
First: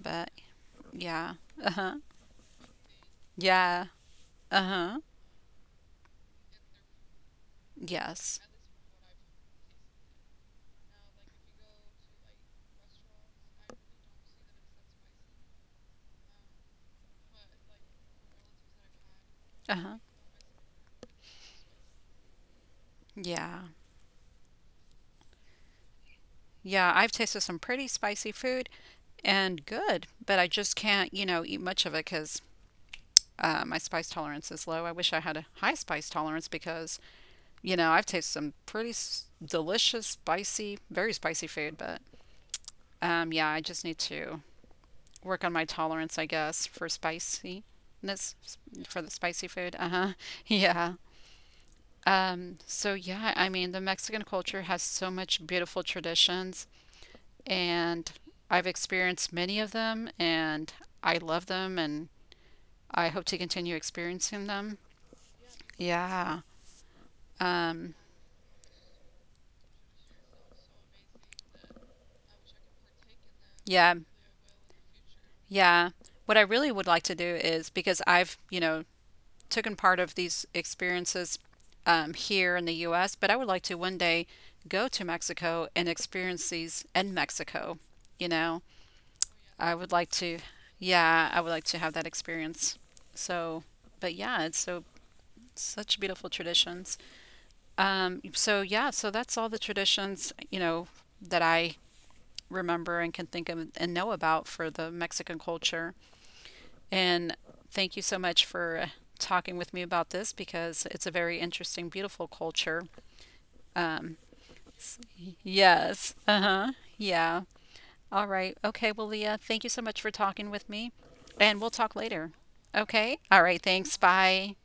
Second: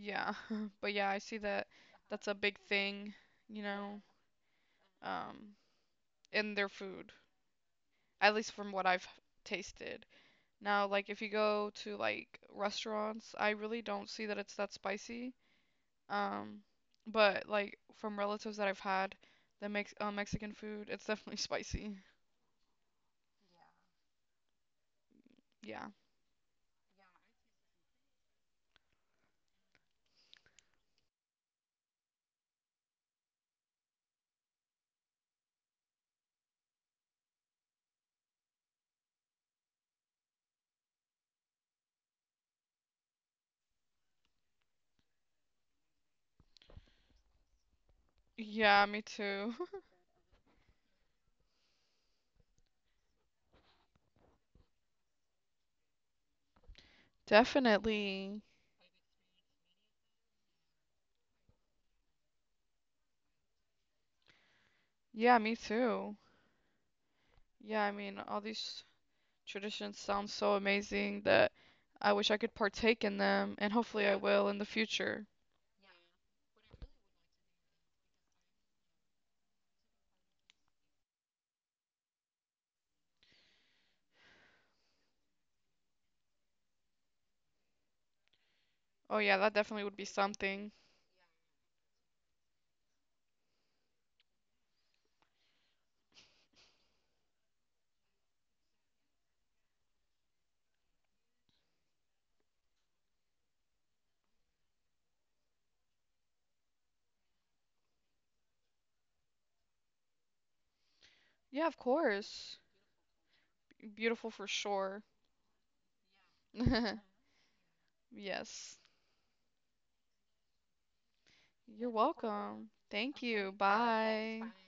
But
But yeah, I
yeah.
see that
Uh-huh.
that's a big thing, you
Yeah.
know,
Uh-huh.
um, in their food, at
Yes.
least from what I've tasted. Now, like if you go to like restaurants, I really don't see that it's that spicy. Um, but like from relatives that I've had that makes
Uh-huh.
Mexican food, it's definitely spicy.
Yeah.
Yeah.
Yeah, I've tasted some pretty spicy food and good, but I just can't, you know, eat much of it because my spice tolerance is low. I wish I had a high spice tolerance because, you know, I've tasted some pretty delicious, spicy, very spicy food, but yeah, I just need to work on my tolerance, I guess, for spiciness,
Yeah, me
for the spicy
too.
food. Uh huh. Yeah. So yeah, I mean, the Mexican culture has so much beautiful traditions, and
Definitely.
I've experienced many of them, and I love them, and I hope to continue experiencing them.
Yeah, me too.
Yeah.
Yeah, I
Um,
mean, all these traditions sound so amazing that I wish I could partake in them, and
yeah.
hopefully I will in the future.
Yeah. What I really would like to do is because I've, you know, taken part of these experiences here in the U.S., but I would like to one day go to Mexico and experience these in Mexico. You know,
Oh yeah, that
I
definitely
would
would be
like to,
something.
yeah, I would like to have that experience. So, but yeah, it's so such beautiful traditions. So yeah, so that's all the traditions, you know, that I remember and can think of and know about for the Mexican culture. And thank you so much for talking with me about this because it's a very
Yeah, of
interesting, beautiful
course.
culture. Um,
Beautiful for sure.
s- yes. Uh huh. Yeah. All right.
Yes.
Okay. Well, Leah, thank you so much for talking with me. And we'll
You're
talk later.
welcome.
Okay.
Thank
All
you.
right. Thanks.
Bye.
Bye.